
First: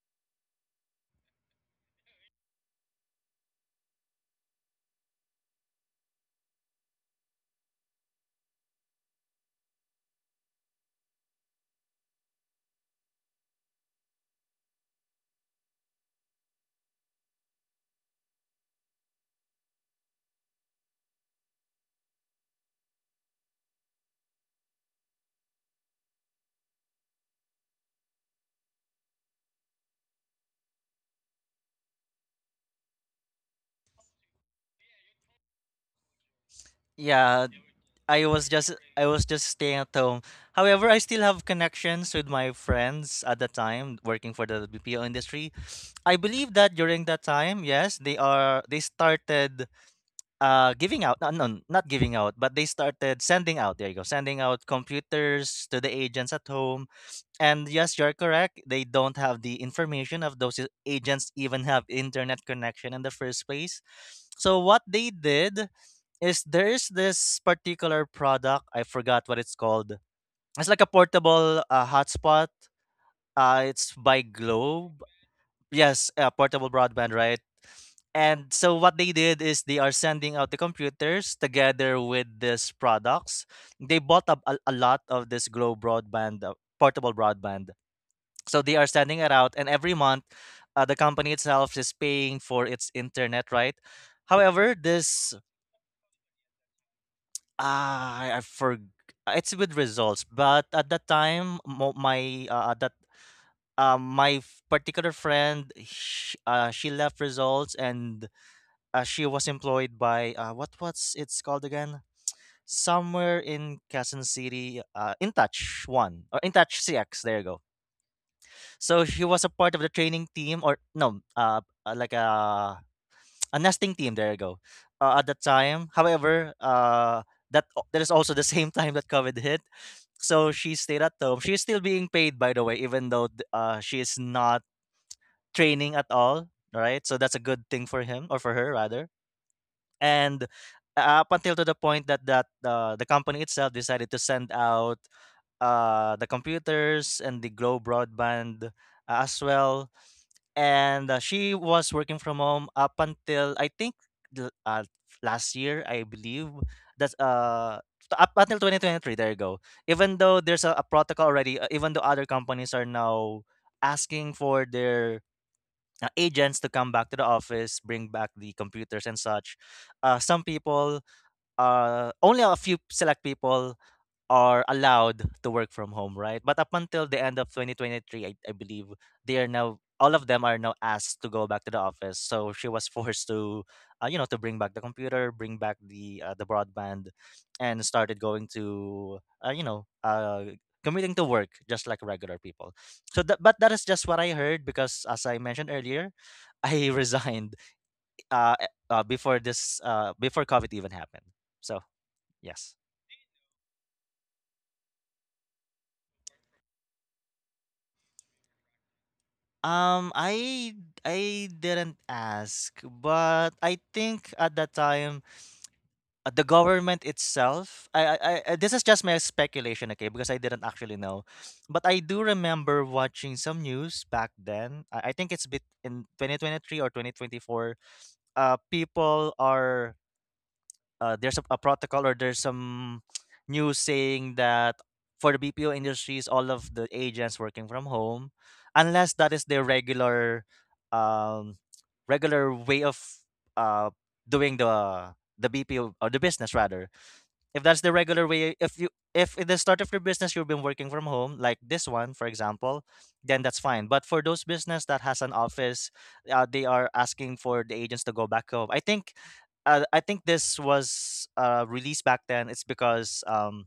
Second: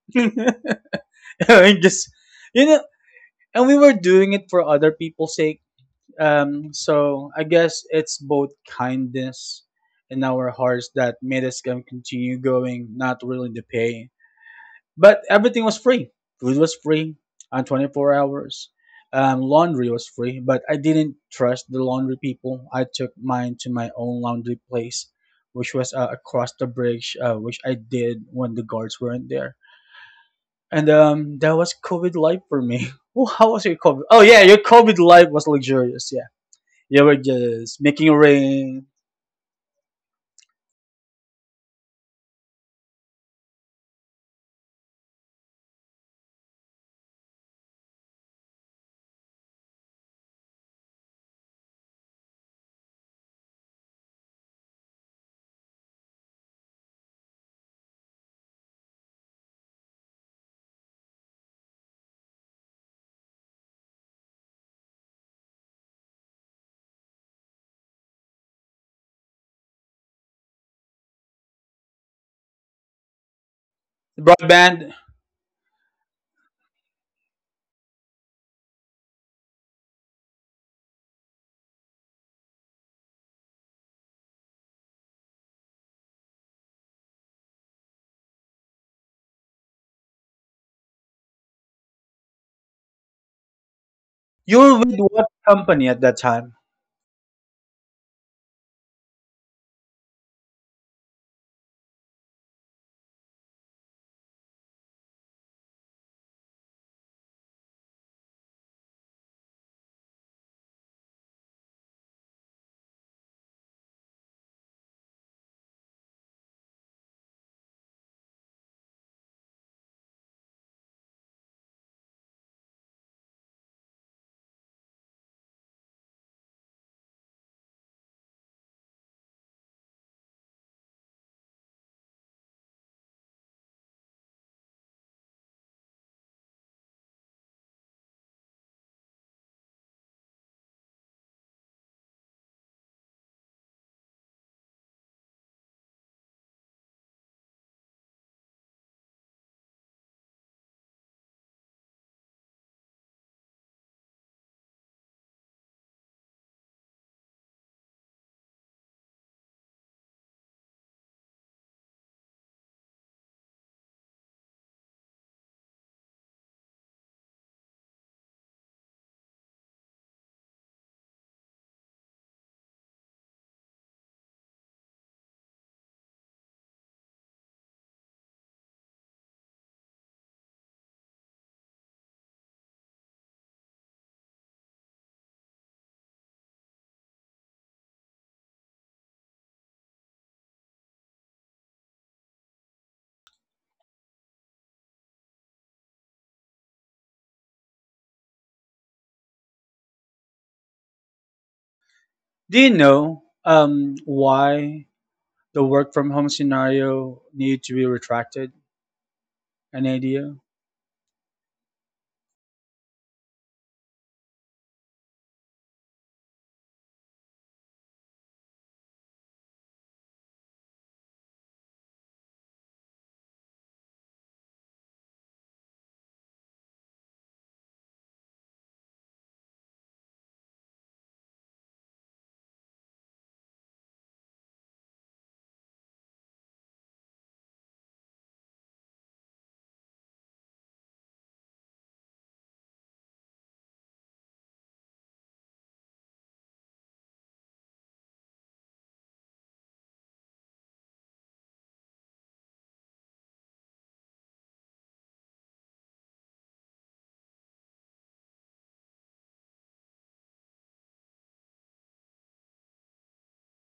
[LAUGHS] And just you know, and we were doing it for other people's sake. So I guess it's both kindness in our hearts that made us continue going, not really the pay. But everything was free. Food was free on 24 hours. Laundry was free, but I didn't trust the laundry people. I took mine to my own laundry place, which was across the bridge, which I did when the guards weren't there. And that was COVID life for me. [LAUGHS] Well, how was your COVID? Oh yeah, your COVID life was luxurious. Yeah. You were Yeah, just making I was just rain. I was just staying at home. However, I still have connections with my friends at the time working for the BPO industry. I believe that during that time, yes, they started giving out, no, not giving out, but they started sending out. There you go, sending out computers to the agents at home. And yes, you're correct. They don't have the information of those agents even have internet connection in the first place. So what they did is there is this particular product. I forgot what it's called. It's like a portable hotspot. It's by Broadband. Globe. Yes, portable broadband, right? And so what they did is they are sending out the computers together with these products. They bought up a lot of this Globe broadband, portable broadband. So they are sending it out, and every month, the company itself is paying for its internet, right? You However, were with what this— company at that time? Ah, I forg it's with results, but at that time, mo my, at that, my f particular friend, sh she left results, and she was employed by, what what's it's called again? Somewhere in Quezon City, InTouch One or InTouch CX, there you go. So she was a part of the training team or no, like a nesting team. There you go. At that time, however, that is also the [LAUGHS] same time that COVID hit. So she stayed at home. She is still being paid, by the way, even though she is not training at all. Right, so that's a good thing for him or for her rather. And up until to the point that the company itself decided to send out the computers and the Glow broadband as well, and she was working from home up until I think the, uh, last year, I believe. That's, uh, Up until 2023, there you go. Even though there's a protocol already, even though other companies are now asking for their agents to come back to the office, bring back the computers and such, some people, only a few select people are allowed to work from home, right? But up until the end of 2023, I believe they are now all of them are now asked to go back to the office. So she was [LAUGHS] forced to, to bring back the computer, bring back the broadband, and started going to, uh, you know, uh, commuting to work just like regular people. So that, but that is just what I heard because, as I mentioned earlier, [LAUGHS] I resigned before COVID even happened. So Do you yes. know why the work from home scenario needed to be retracted? An Um, idea? I I didn't ask, but I think at that time the government itself— this is just my speculation, okay? Because I didn't actually know, but I do remember watching some news back then. I think it's bit in 2023 or 2024. People are— there's a protocol or there's some [TSK] news saying that for the BPO industries, all of the agents working from home, unless that is their regular, um, regular way of uh, doing the BPO or the business rather. If that's the regular way, if you— if in the start of your business you've been working from home, like this one for example, then that's fine. But for those business that has an office, they are asking for the agents to go back home. I think this was released back then. It's because,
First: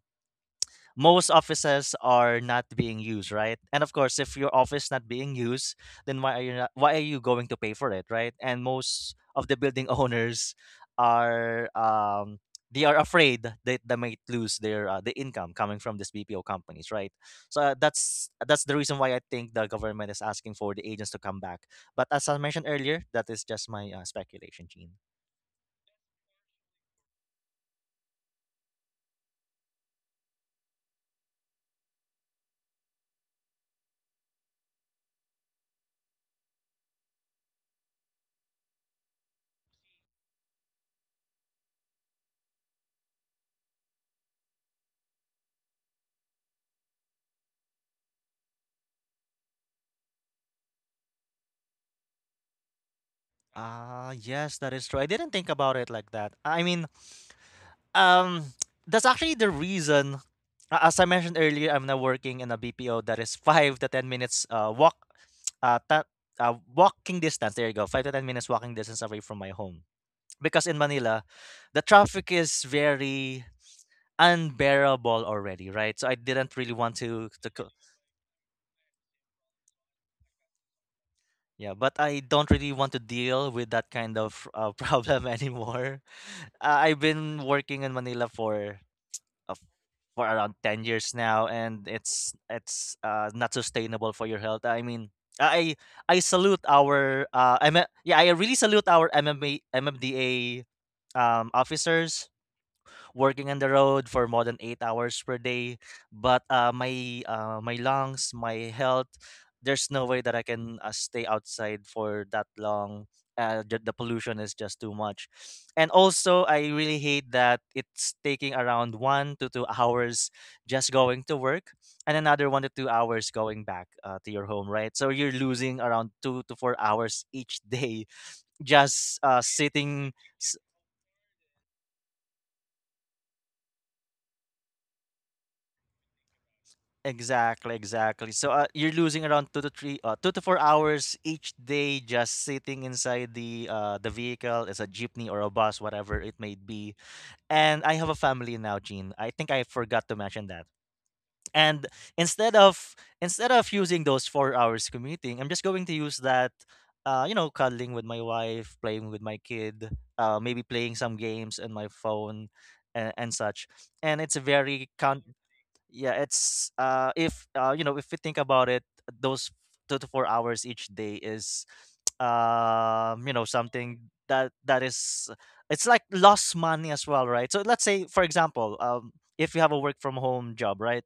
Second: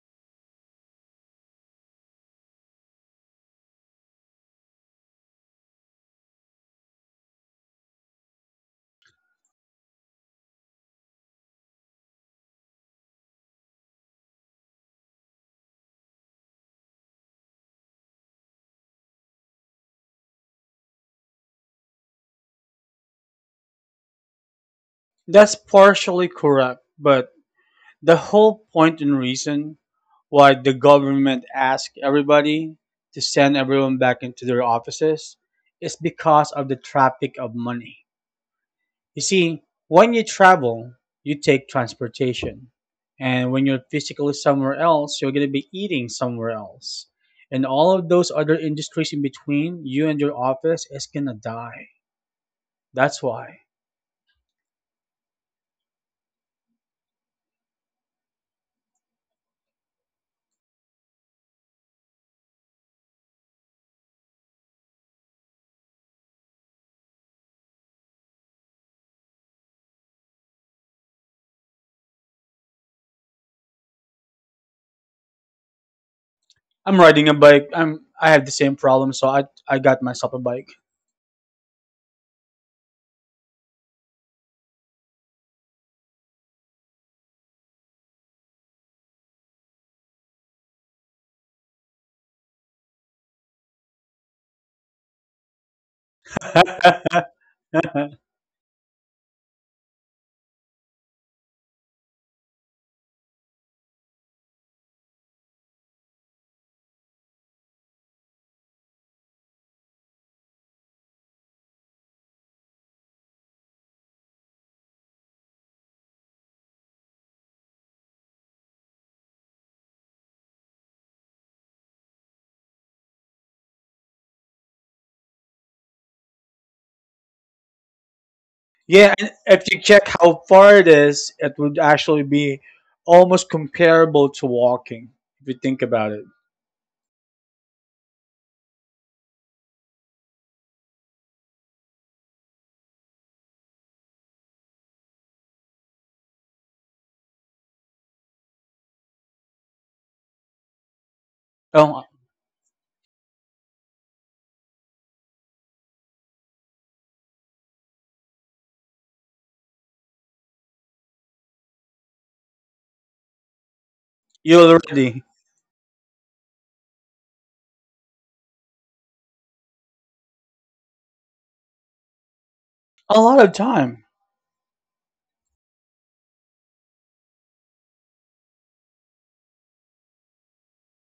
most offices are not being used, right? And of course, if your office not being used, then why are you not, why are you going to pay for it, right? And most of the building [LAUGHS] owners are, they are afraid that they might lose their the income coming from these BPO companies, right? So that's that's the reason why I think the government is asking for the agents to come back. But as I mentioned earlier, that is just my speculation, Gene. That's partially correct, but the whole point and reason why the government asked everybody to send everyone back into their offices is because of the traffic of money. You see, when you travel, you take transportation. And when you're physically somewhere else, you're going to be eating somewhere else. And all of those other industries in between, you and your office is going to die. That's why. Ah, yes, that is true. I didn't think about it like that. I mean, um, that's actually the reason. As I mentioned earlier, I'm now working in a BPO that is 5 to 10 minutes uh, ta- walking distance. There you go, 5 to 10 minutes walking distance away from my home. Because in Manila, the traffic is very unbearable already, right? So I didn't really I'm want riding to, a bike. I have the same problem, so I got myself a bike. yeah, but I don't really want to deal with that kind of [LAUGHS] problem anymore. I've been working in Manila uh, for around 10 years now, and it's not sustainable for your health. I mean, i I salute our yeah, [LAUGHS] I really salute our mma MMDA officers working on the road for more than 8 hours per day. But my lungs, my health, there's no way that I can stay outside for that long. The pollution is just too much, and also I really hate that it's taking around 1 to 2 hours just going to work, and another 1 to 2 hours going back to your home. Right, so you're losing around 2 to 4 hours each [LAUGHS] day Yeah, just and uh, if you check sitting how s- far it is, it would actually be almost comparable to walking if you think about it. Exactly, exactly. So you're losing around 2 to 4 hours each day just sitting inside the vehicle. It's a jeepney or a bus, whatever it may be. And I have a family now, Gene. I think I forgot to mention that. And Oh, instead of instead of using those 4 hours commuting, I'm just going to use that cuddling with my wife, playing with my kid, maybe playing some games on my phone, and such. And it's a you very already con yeah, it's if you know if we think about it, those 2 to 4 hours each day is [TSK] a you lot know of time. something that that is it's like lost money as well, right? So let's say, for example, if you have a work from home job, right?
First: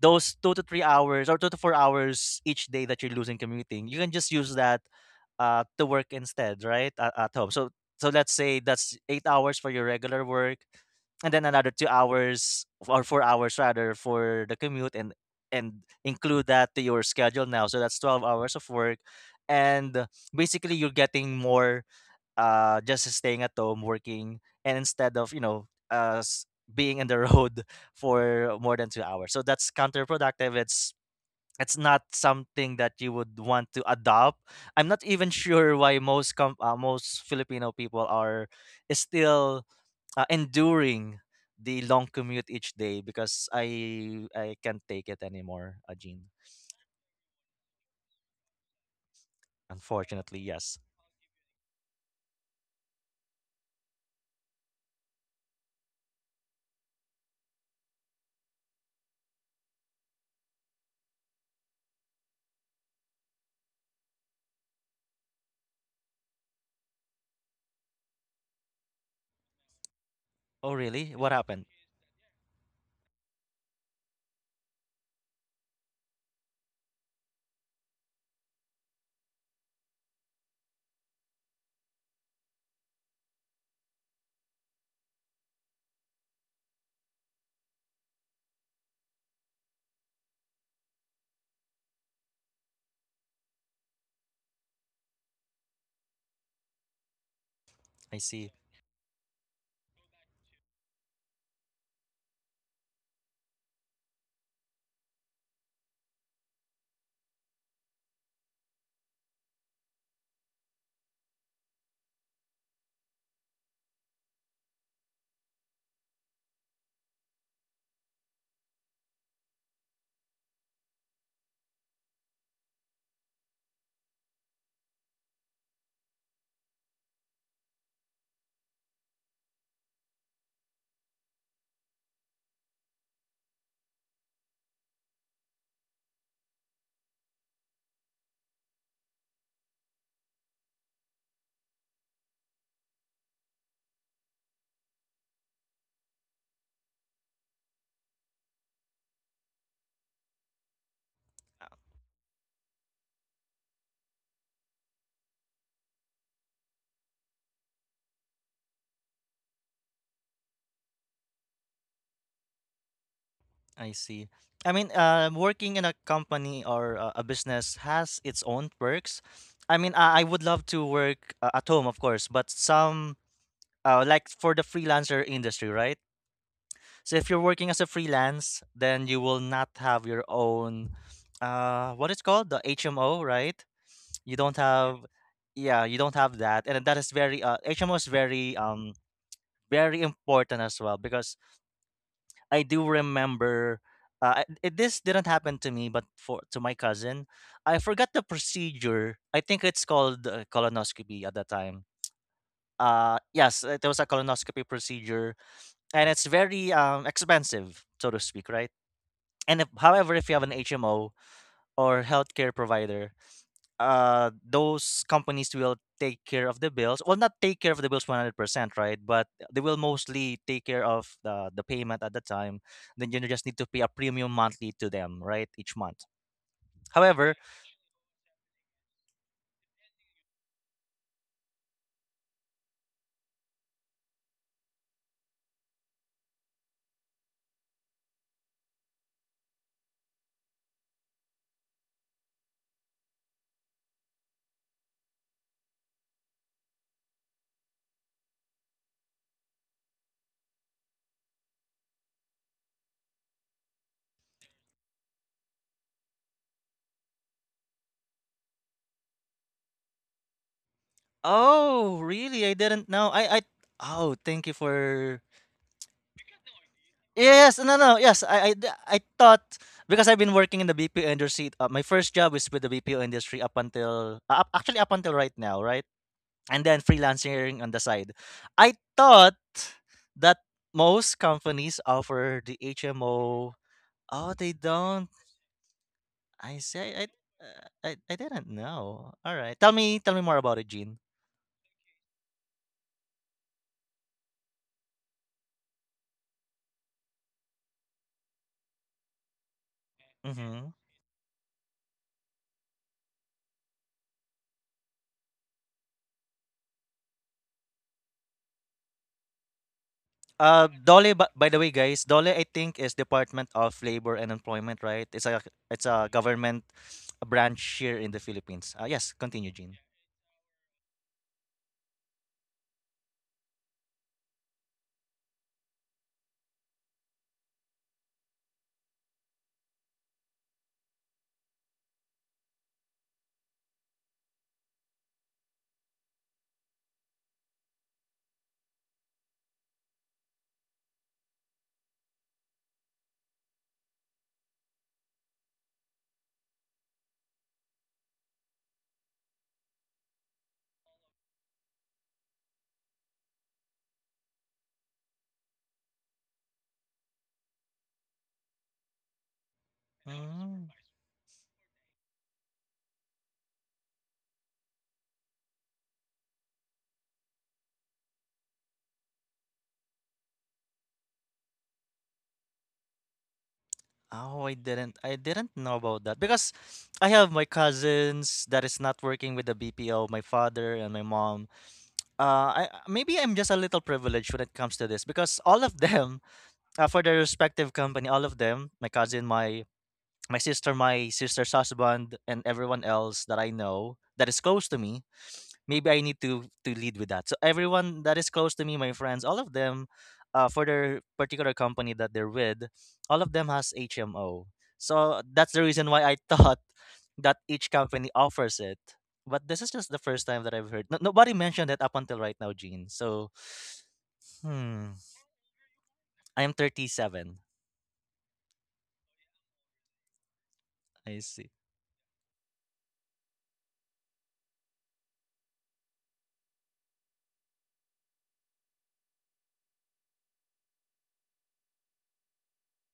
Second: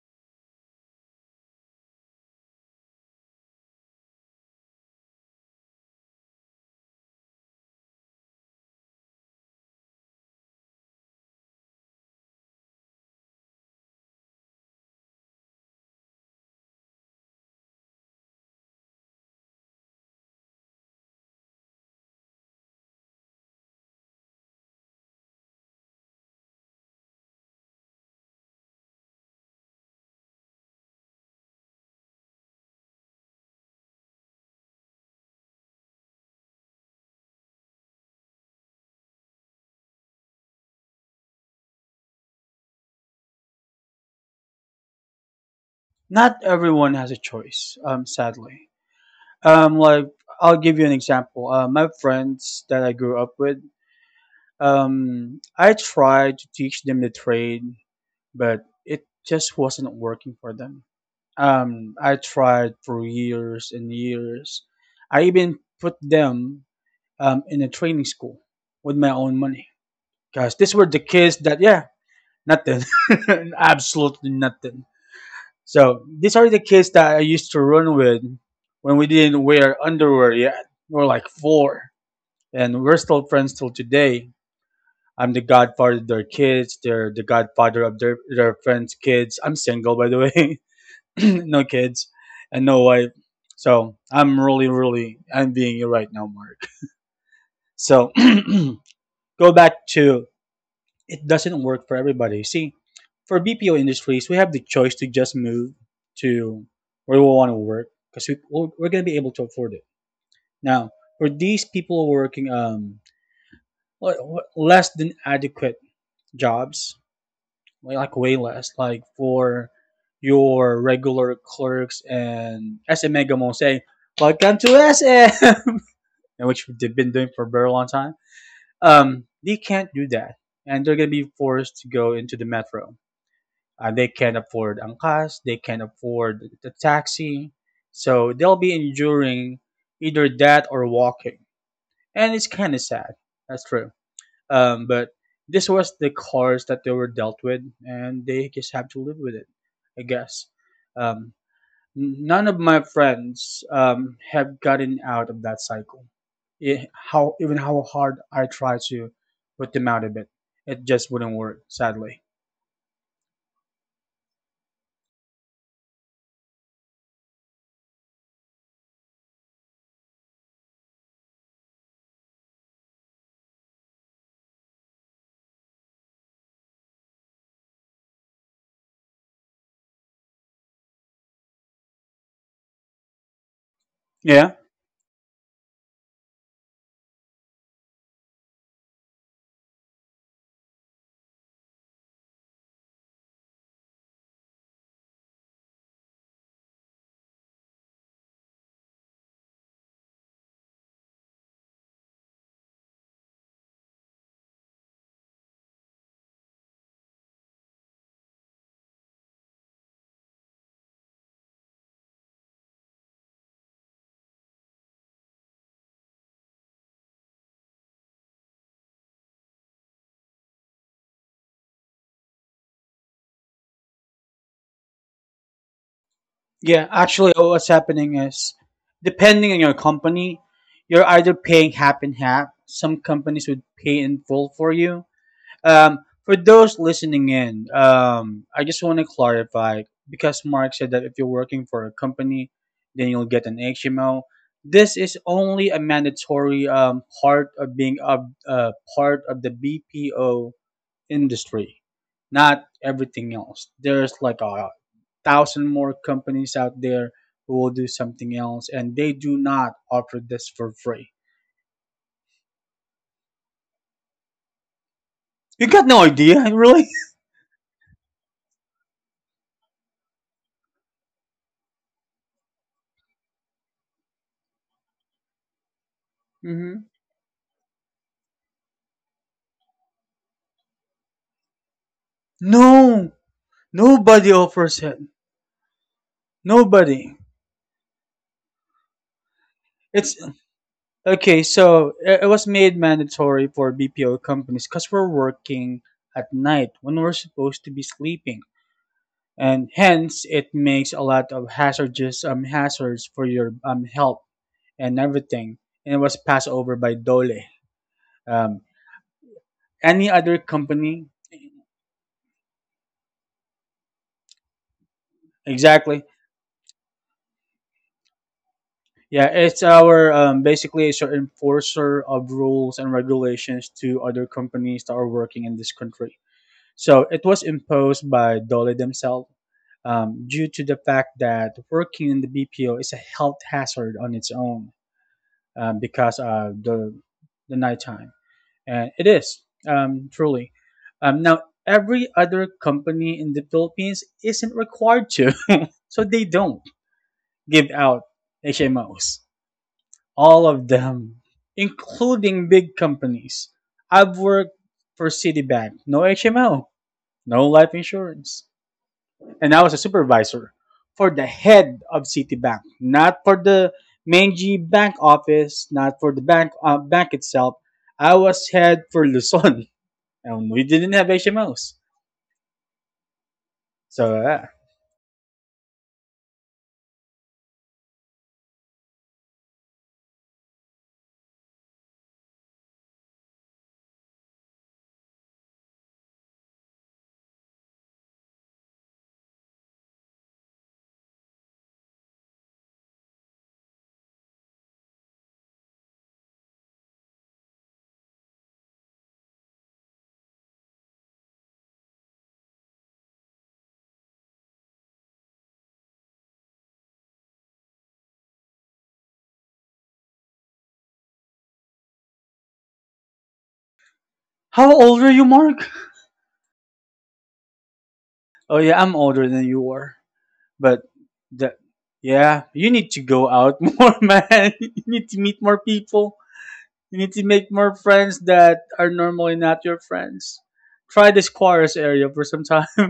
Those 2 to 3 hours or 2 to 4 hours each day that you're losing commuting, you can just use that to work instead, right? At home. So let's say that's 8 hours for your regular work, and then another 2 hours or 4 hours rather for the commute and include that to your schedule now. So that's 12 hours of work, and basically you're getting more just staying at home, working, and instead of, you know, us being in the road [LAUGHS] for more than 2 hours. So that's counterproductive. It's not something that you would want to adopt. I'm not even [LAUGHS] sure why most Filipino people are still enduring the long commute each day because I can't take it anymore, Ajin. Not everyone has a choice. Sadly. Like Unfortunately, I'll give yes. you an example. My friends that I grew up with. I tried to teach them the trade, but it just wasn't working for them. I tried for years and years. I even put them in a training school with my own money. Because Oh, these were the really? What kids that, happened? yeah, nothing. [LAUGHS] Absolutely nothing. So these are the kids that I used to run with when we didn't wear underwear yet. We were like four. And we're still friends till today. I'm the godfather of their kids. They're the godfather of their friends' kids. I'm single, by the way. [LAUGHS] [CLEARS THROAT] No kids and no wife. So I'm really, really envying you right now, Mark. So I see. [CLEARS THROAT] go back to it doesn't work for everybody. See, for BPO industries, we have the choice to just move to where we want to work because we're going to be able to afford it. Now, for these people working um, less than adequate jobs, like way less, like for your regular clerks and SM Megamo say, welcome to SM, [LAUGHS] and which they've been doing for a very long time, they can't do that. And they're going to be forced to go into the metro. They can't afford ang cars, they can't afford the taxi. So they'll be enduring either that or walking. And it's kind of sad. That's true. But this was the cards that they were dealt with, and they just have to live with it, I guess. Um, None of my friends have gotten out of that cycle. It, how even how hard I try to put them out of it, it just wouldn't work. Sadly. I see. I mean, working in a company or a business has its own perks. I mean, I would love to work at home, of course, but like for the freelancer industry, right? So if you're working as a freelance, then you will not have your own, what it's called, the HMO, right? You don't Yeah. have, yeah, you don't have that, and that is HMO is very important as well, because I do remember this didn't happen to me, but for to my cousin. I forgot the procedure. I think it's called colonoscopy at the time. Yes, it was a colonoscopy procedure, and it's very expensive, so to speak, right? And if, however, if you have an HMO or healthcare provider, uh, those companies will take care of the bills, well, not take care of the bills 100%, right, but they will mostly take care of the payment at the time. Then you just need to pay a premium monthly to them, right, each month. Yeah, However, actually, what's happening is, depending on your company, you're either paying half and half. Some companies would pay in full for you. Um, for those listening in, I just want to clarify because Mark said that if you're working for a company, then you'll get an HMO. This is only a mandatory part of being a part of the BPO industry, not everything else. There's like a thousand more companies out there who will do something else, and they do not offer this for free. oh, really? I didn't know. I oh, thank you for You got no idea, [LAUGHS] really? yes, no, no, yes, I thought, because I've been working in the BPO industry, my first job is with the BPO industry up until actually up until right now, right, and Mm-hmm. then freelancing on the side. I thought that most companies offer the No, HMO. Oh, nobody they offers it. don't. I say I Nobody. I didn't know. All right, tell me tell It's me more about it, Gene. okay. So it was made mandatory for BPO companies because we're working at night when we're supposed to be sleeping, and hence it Mm-hmm. makes a lot of hazardous hazards for your health and everything, and it was passed over by Dole. Um, any other company, Dole, by the way, guys, Dole, I think is Department of Labor and Employment, right? It's exactly. a government branch here in the Philippines. Yes, Yeah, continue, it's Gene. our basically it's our enforcer of rules and regulations to other companies that are working in this country. So it was imposed by Dole themselves due to the fact that working in the BPO is a health hazard on its own because of the nighttime. And it is, truly. Now, every other company in the Philippines isn't required to, [LAUGHS] so they don't give out HMOs. All of them, including big companies. I've worked for Citibank, no HMO, no life insurance. And I was a supervisor for the head of Citibank, not for the main G bank office, not for the bank itself. I was head for Luzon. [LAUGHS] And we didn't have H M Os. So Oh, I didn't know about that because I have my cousins that is not working with the BPO, my father and my mom. I maybe I'm just a little privileged when it comes to this because all of them, [LAUGHS] for their respective company, all of them, my cousin, my sister, my sister's husband, and everyone else that I know that is close to me, maybe I need to lead with that. So everyone that is close to me, my friends, all of them, for their particular company that they're with, all of them has HMO. So that's the reason why I [LAUGHS] thought that each company offers it. But this is just the first time that I've heard. No, nobody mentioned it up until right now, Gene. So, how hmm, old are you, Mark? I am 37. Oh yeah, I'm older than you are. But I see. that yeah, you need to go out more, man. [LAUGHS] You need to meet more people. You need to make more friends that are normally not your friends. Try this chorus area for some time.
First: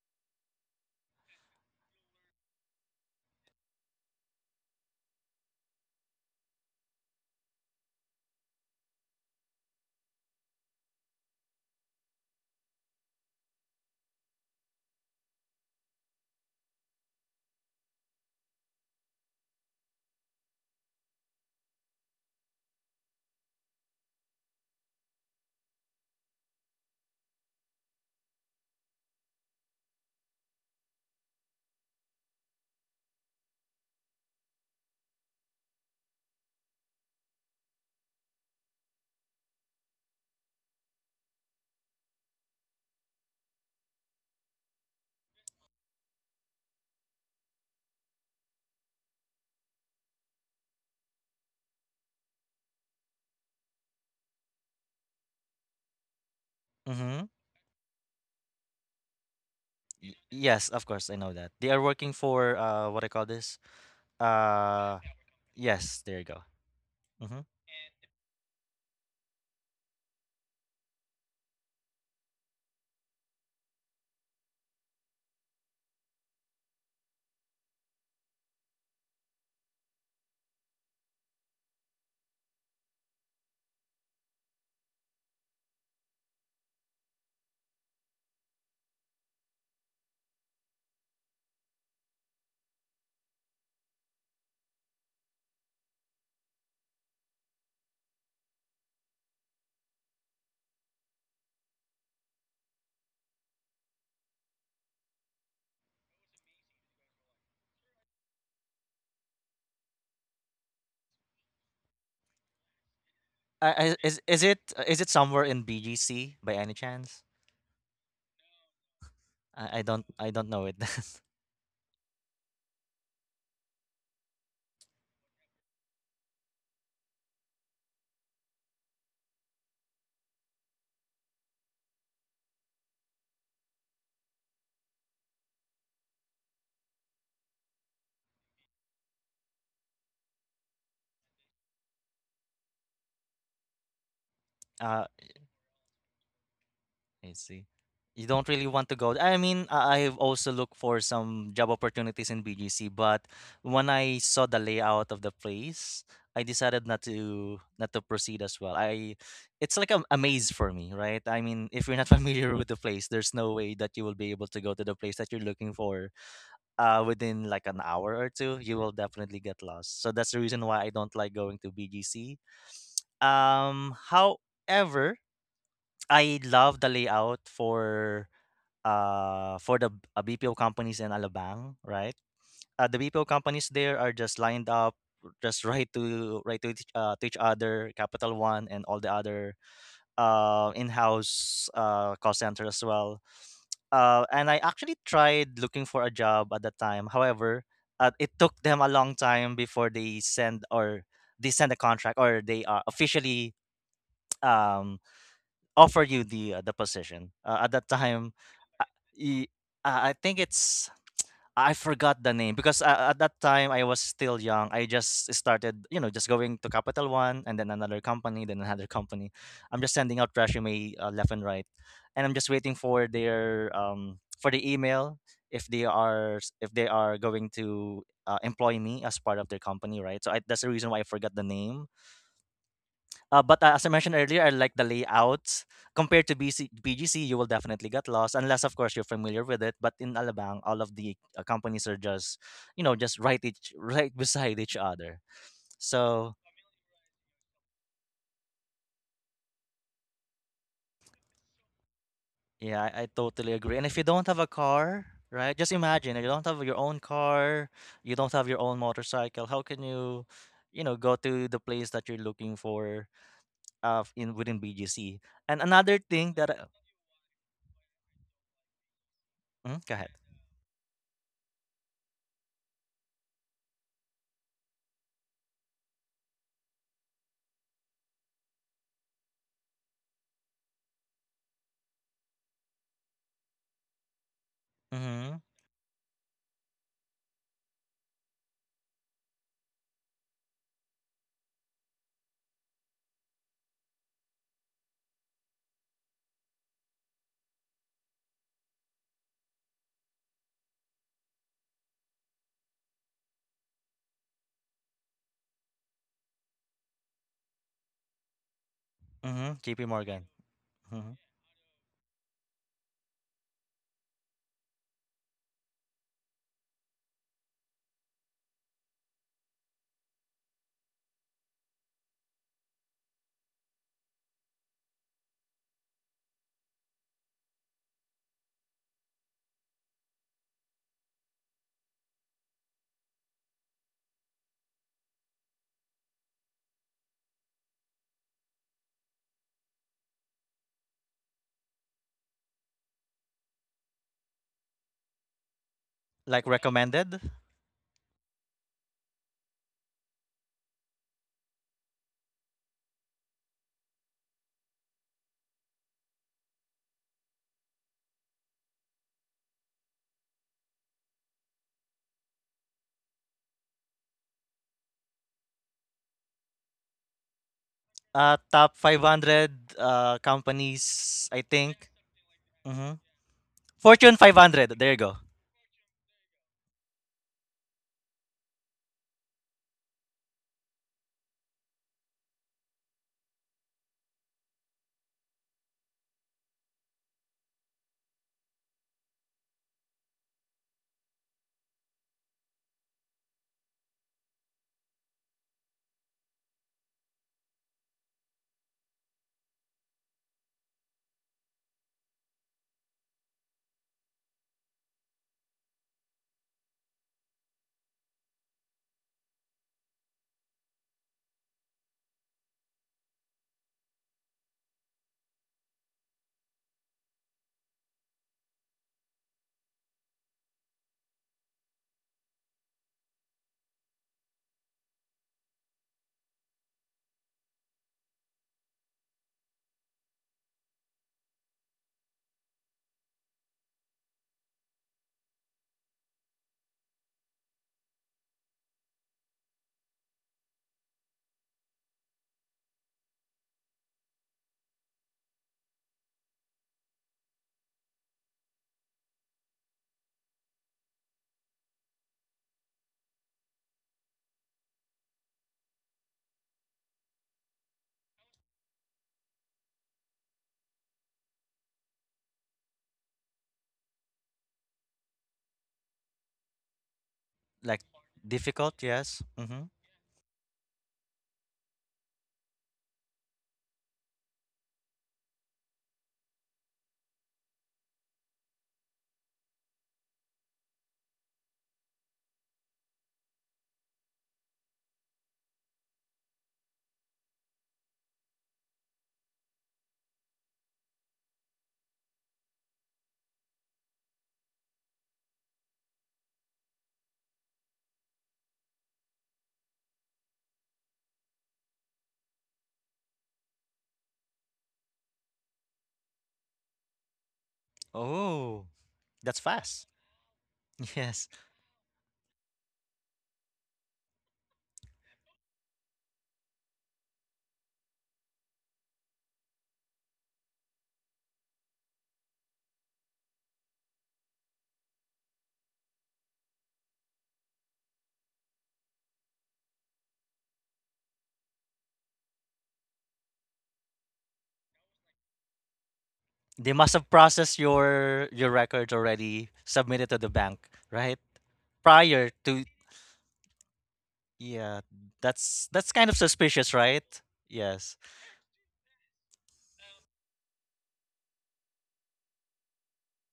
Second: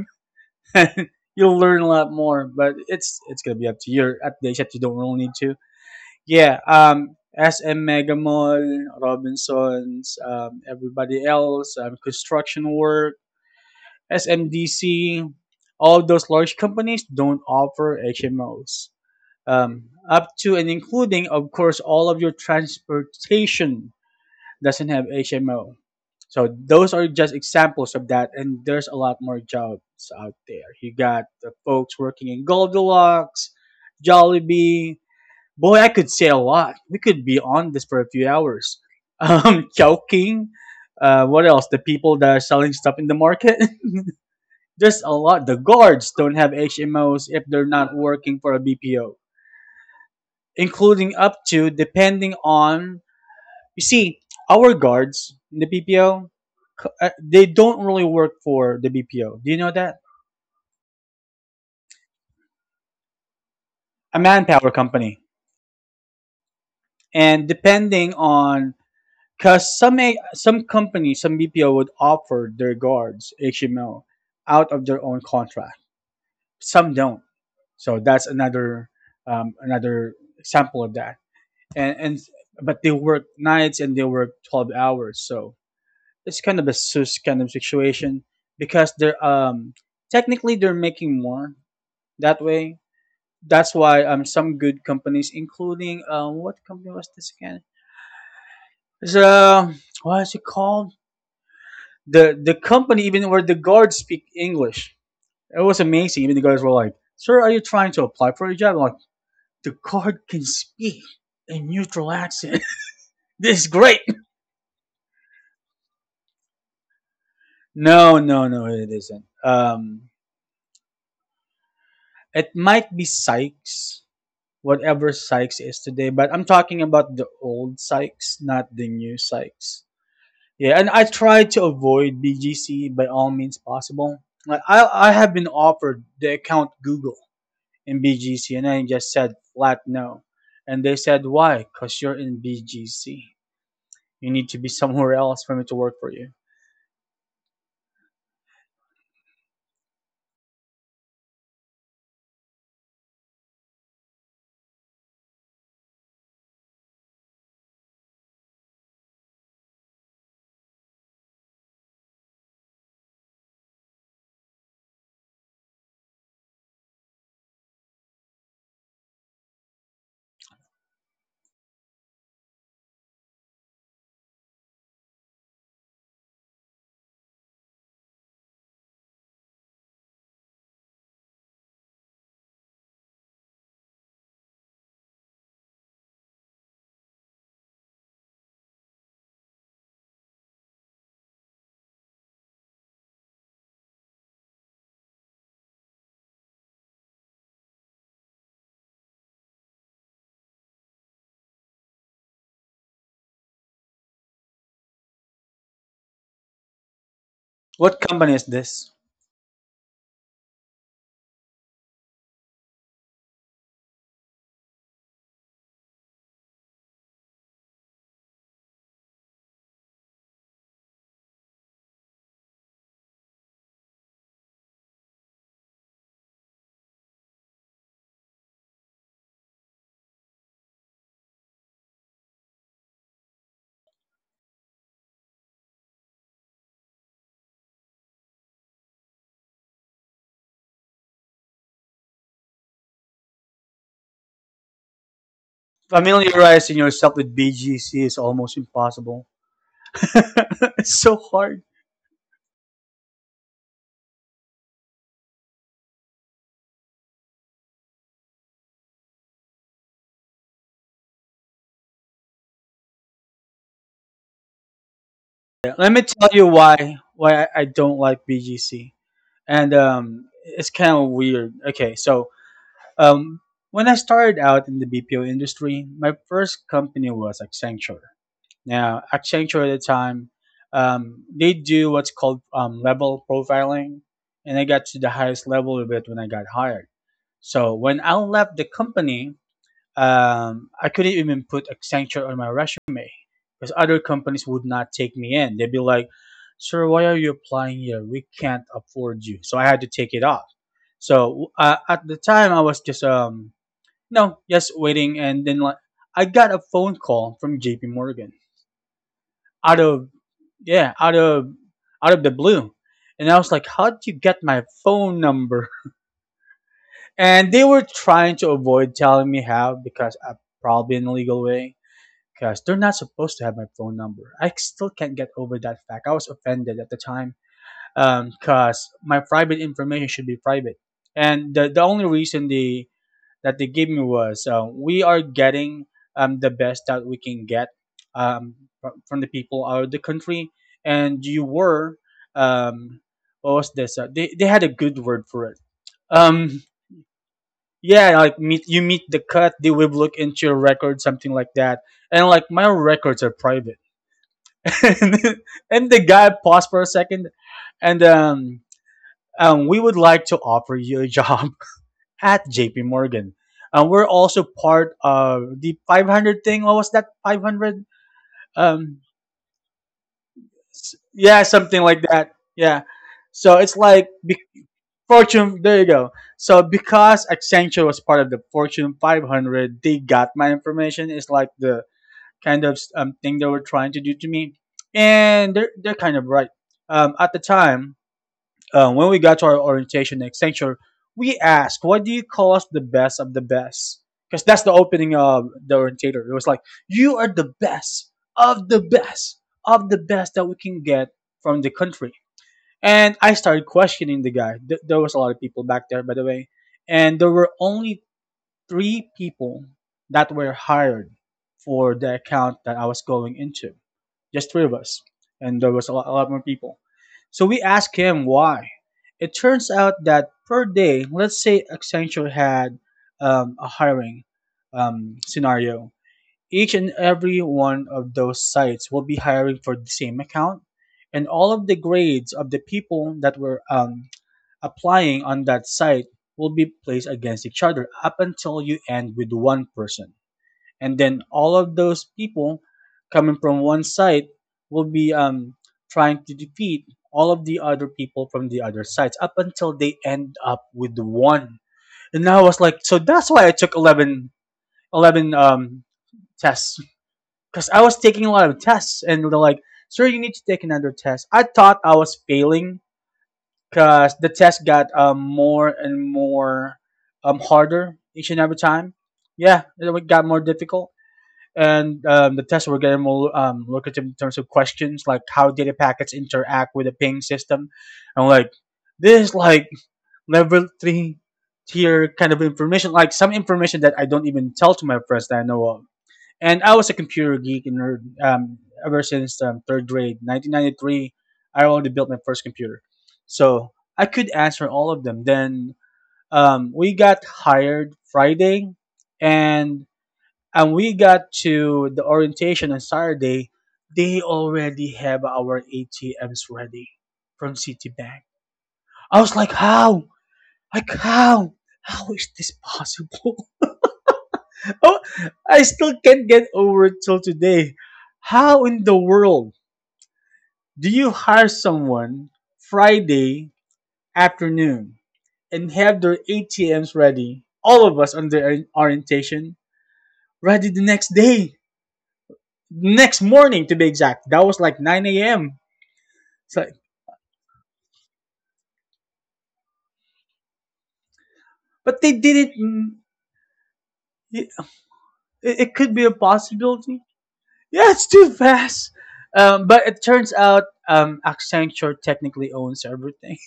[LAUGHS] You'll learn a lot more, but it's gonna be up to you. At the age that you don't really need to. Yeah, SM Mega Mall, Robinsons, everybody else, construction work, SMDC, all those large companies don't offer HMOs. Up to and including, of course, all of your transportation doesn't have HMO. So those are just examples of that, and there's a lot more jobs out there. You got the folks working in Goldilocks, Jollibee. Boy, I could say a lot. We could be on this for a few hours. [LAUGHS] Chowking. What else? The people that are selling stuff in the market. [LAUGHS] There's a lot. The guards don't have HMOs if they're not working for a BPO, including up to depending on. You see, our guards in the BPO, Mm-hmm. they don't really work for the BPO. Do you know that? Yes, of course, I know that. They are working for what I call this. A manpower Uh, company, yes, there you go. Mm-hmm. and depending on because some companies, some BPO would offer their guards HMO out of their own contract. Some don't. So that's another another example of that. And but they work nights and they work 12 hours, so it's kind of a sus kind of situation because they're technically they're making more that way. That's why some good companies including what company was this again? It's uh what is it called, the company even where the guards speak English? It was amazing, even the guards were like, "Sir, are you trying to apply for a job?" I'm like, the guard can speak a neutral accent. [LAUGHS] This is I, great. Is it somewhere in BGC by any chance? No, no, no, it isn't. I, I don't I don't know it. It might be Sykes, whatever Sykes is today, but I'm talking about the old Sykes, not the new Sykes. Yeah, and I try to avoid BGC by all means possible. Like, I have been offered the account Google in BGC, and I just said flat no. And they said, why? Because you're in BGC. You need to be [LAUGHS] uh, somewhere else for me to work for you. I see. You don't really want to go. I mean, I've also looked for some job opportunities in BGC, but when I saw the layout of the place, I decided not to proceed as well. I it's like a maze for me, right? I mean, if you're not [LAUGHS] familiar with the place, there's no way that you will be able to go to the place that you're looking for, within like an hour or two. You will definitely get lost. So that's the reason why I don't like going to BGC. However, I love the layout for the BPO companies in Alabang, right? The BPO companies there are just lined up, just [LAUGHS] right to each other. Capital One and all the other in-house call center as well. And I actually tried looking for a job at that time. However, it took them a long time before they send, or they send a contract, or they officially um, offer you the position. At that What company time, is this? uh, y- I think it's I forgot the name because at that time I was still young. I just started, you know, just going to Capital One and then another company, then another company. I'm just sending out resume left and right, and I'm just waiting for their for the email if they are if they are going to employ me as part of their company, right? So I, that's the reason why I forgot the name. But as I mentioned earlier, I like the layouts. Compared to B G C, you will definitely get lost unless, of course, you're familiar with it. But in Alabang, all of the companies are just, you know, just right beside each other. So Familiarizing yourself with BGC is almost impossible. [LAUGHS] It's so hard. yeah, I totally agree. And if you don't have a car, right? Just imagine you don't have your own car, you don't have your own motorcycle. How can you, you know, go to the place that you're looking for, in within BGC? And Yeah, let another me tell thing you that, I, why I don't like BGC. And mm, go ahead. It's kind of weird. Okay, so Um, when I started out in the BPO industry, my first company was Accenture. Now, Accenture at the time, they do what's called level profiling, and I got to the Mm-hmm. highest level of it when I got hired. So when I left the company, I couldn't even put Accenture on my resume because other companies would not take me in. They'd be like, "Sir, why are you applying here? We can't afford you." So I had to take it off. So at the time, I was just no, just waiting, and then like I got a phone call from J.P. Morgan Mm-hmm. out JP of Morgan. yeah Mhm. Out of the blue, and I was like, "How would you get my phone number?" [LAUGHS] And they were trying to avoid telling me how because I probably in a legal way because they're not supposed to have my phone number. I still can't get over that fact. I was offended at the time because my private information should be private, and the only reason they gave me was we are getting the best that we can get um, from the people out of the country, and you were um, what was this? They had a good word for it. Like Um, recommended? yeah, like meet the cut, they will look into your record, something like that. And like my records are private. [LAUGHS] And the guy paused for a second, and we would like to offer you a [LAUGHS] job at JP Morgan. We're also part of the 500 thing. What was that? 500? Top Um, 500 companies, yeah, I something think. like that. Yeah. Hmm. So it's like Fortune be- 500. There you go. Fortune. There you go. So because Accenture was part of the Fortune 500, they got my information. It's like the kind of thing they were trying to do to me, and they're kind of right. At the time, when we got to our orientation next sanctuary, we asked, "What do you call us the best of the best?" Because that's the opening of the orientator. It was like, "You are the best of the best of the best that we can get from the country." And I started questioning the guy. There was a lot of people back there, by the way, and there were only three people that were hired for the account that I was going into, just three of us, and there was a lot more people. So we asked him why. It turns out that per day, let's say Accenture had a hiring scenario, each and every one of those sites will be hiring for the same account, and all of the grades of the people that were applying on that site will be placed against each other up until you end with one person, and then all of those people coming from one side will be trying to defeat all of the other people from the other sides up until they end up with one. And I was like, so that's why I took eleven tests, because I was taking a lot of tests and they're like, sir, you need to take another test. I thought I was failing because the test got more and more Like harder each and every time. difficult, yes. Yeah, Hmm. it got more difficult. And the tests were getting more lucrative in terms of questions, like how data packets interact with the ping system, and like, this is like level three tier kind of information, like some information that I don't even tell to my friends that I know of. And I was a computer geek and nerd ever since third grade 1993. I already built my first computer. So I could answer all of them then. We got hired Friday, and and we got to the orientation on Saturday. They already have our ATMs ready from Citibank. Oh, I was like, that's fast. how? [LAUGHS] Like, Yes. how? How is this possible? [LAUGHS] Oh, I still can't get over it till today. How in the world do you hire someone Friday afternoon and have their ATMs ready, all of us on the orientation, ready the next day? Next morning to be exact. That was like 9 a.m. It's like, They must have processed your records already, submitted to the bank, right? but they Prior didn't. to Mm, It, yeah, it could be that's a kind of suspicious, possibility. right? Yeah, it's Yes. too fast. But it turns out Accenture technically owns everything.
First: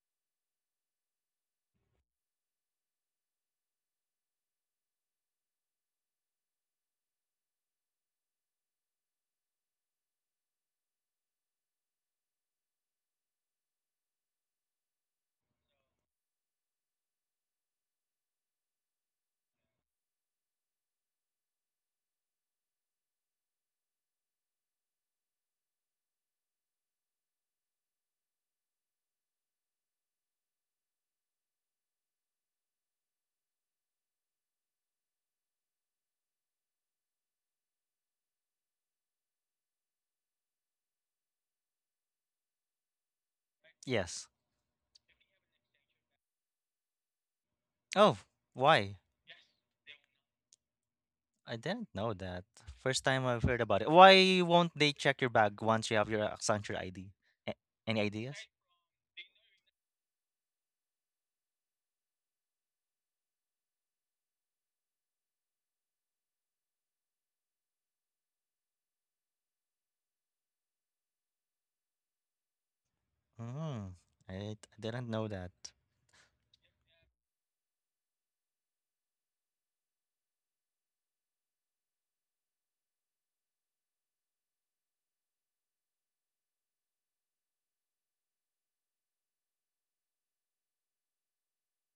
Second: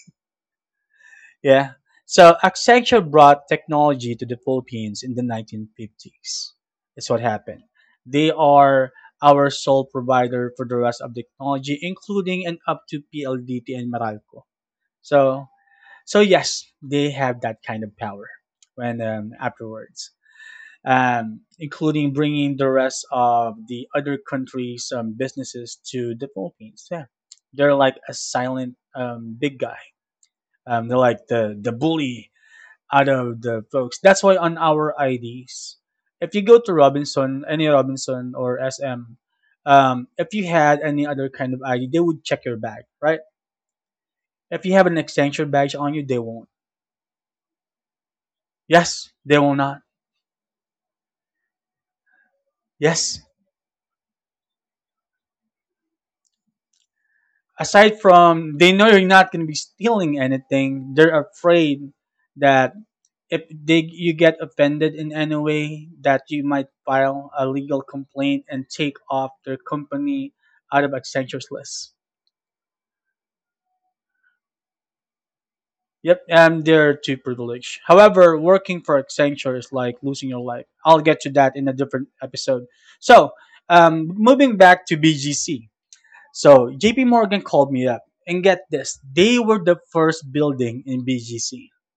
[LAUGHS] Yeah. So Accenture brought technology to the Philippines in the 1950s. That's what happened. They are our sole provider for the rest of the technology, including and up to PLDT and Meralco. So, so yes, they have that kind of power. When afterwards, including bringing the rest of the other countries' businesses to the Philippines. Yeah, they're like a silent big guy. They're like the bully out of the folks. That's why on our IDs, if you go to Robinson, any Robinson or SM, if you had any other kind of ID, they would check your bag, right? Yes. If you have an extension badge on you, they won't. Oh, why? Yes, they will not. I didn't know that. First Yes, time I've heard about it. Why won't they check your bag once you have your Accenture ID? aside Any ideas? from they know you're not going to be stealing anything, they're afraid that if they you get offended in any way that you might file a legal complaint and take off their company out of Accenture's list. Mm, I didn't know that. Yep, and they're too privileged. However, working for Accenture is like losing your life. I'll get to that in a different episode. So moving back to BGC. So JP Morgan called me up, and get this, they were the first building in BGC. Do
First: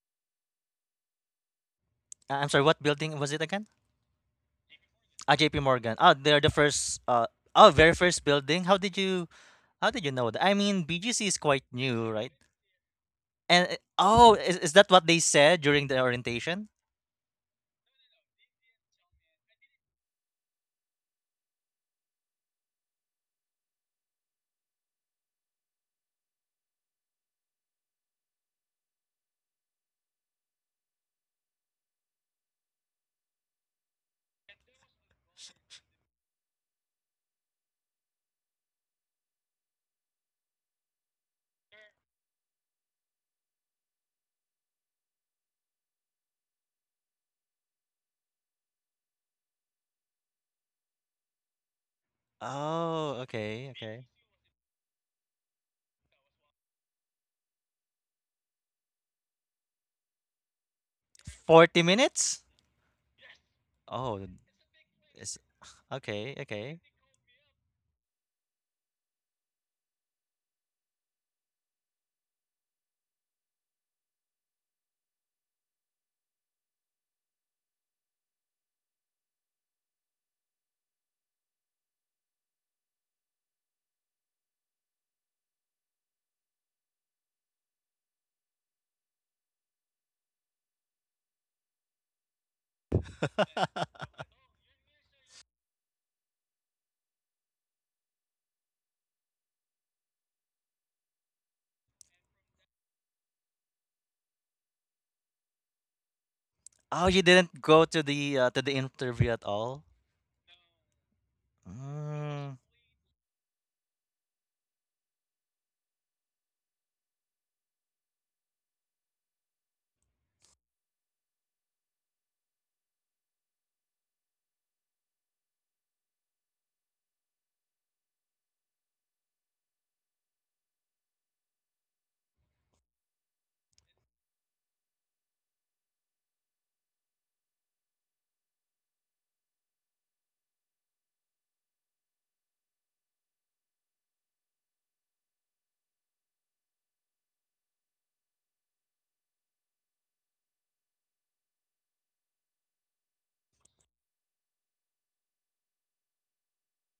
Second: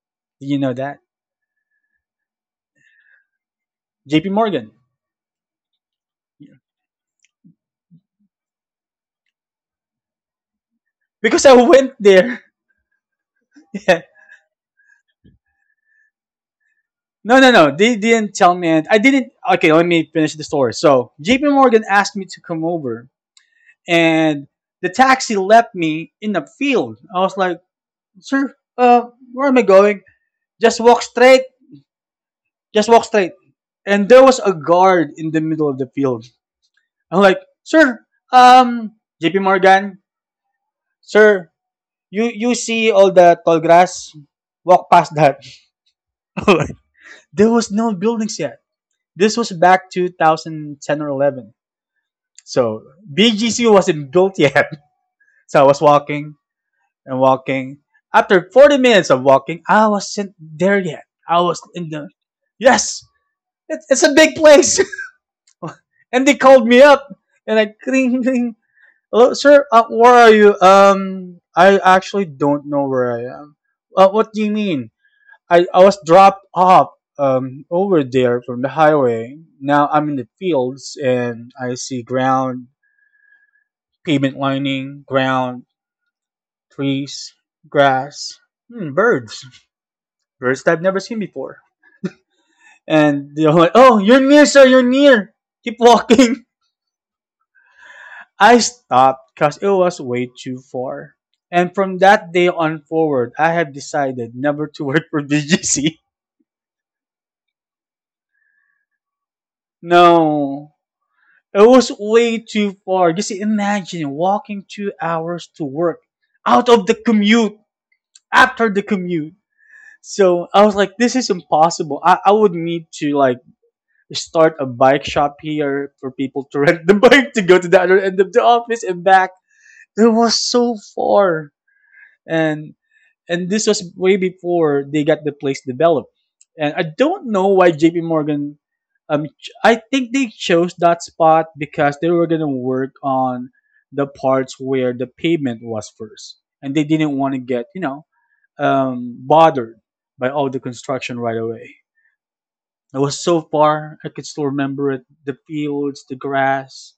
you know that? I'm sorry, what building was it again? JP Morgan. Ah, JP Morgan. Oh, they're the first uh, oh, very first building. How did you know that? I mean, BGC is Because I quite went new, right? there. And [LAUGHS] Yeah. oh, is that what they said during the orientation? No, no, no. They didn't tell me. And I didn't. Okay, let me finish the story. So JP Morgan asked me to come over, and the taxi left me in the field. I was like, sir, where am I going? Just walk straight. Just walk straight. And there was a guard in the middle of the field. I'm like, sir, um, JP Morgan, sir, you see all the tall grass? Walk past that. [LAUGHS] There was no buildings yet. This was back 2010 or 11. So Oh, BGC okay, okay. wasn't built yet. [LAUGHS] So I was walking and walking. After 40 minutes of walking, I wasn't there yet. I was 40 in the, minutes? yes, it's a Oh, big place. it's [LAUGHS] And okay, they called okay. me up, and I cling, cling. Hello, sir, where are you? I actually don't know where I am. What do you mean? I was dropped off over there from the highway. Now I'm in the fields and I see ground, pavement lining, ground, trees, grass, hmm, birds, birds that I've never seen before. And they're like, oh, you're [LAUGHS] near, sir, you're near. Keep walking. [LAUGHS] I stopped because it was way too far. And from that day on forward, I have decided never to [LAUGHS] work for DGC. Oh, you didn't go to the interview at all? No, it was way Mm, too far. Just imagine walking 2 hours to work out of the commute, after the commute. So I was like, this is impossible. I would need to like start a bike shop here for people to rent the [LAUGHS] bike to go to the other end of the office and back. It was so far. And and this was way before they got the place developed. And I don't know why JP Morgan I think they chose that spot because they were going to work on the parts where the pavement was first and they didn't want to get, bothered by all the construction right away. It was so far, I could still remember it, the fields, the grass,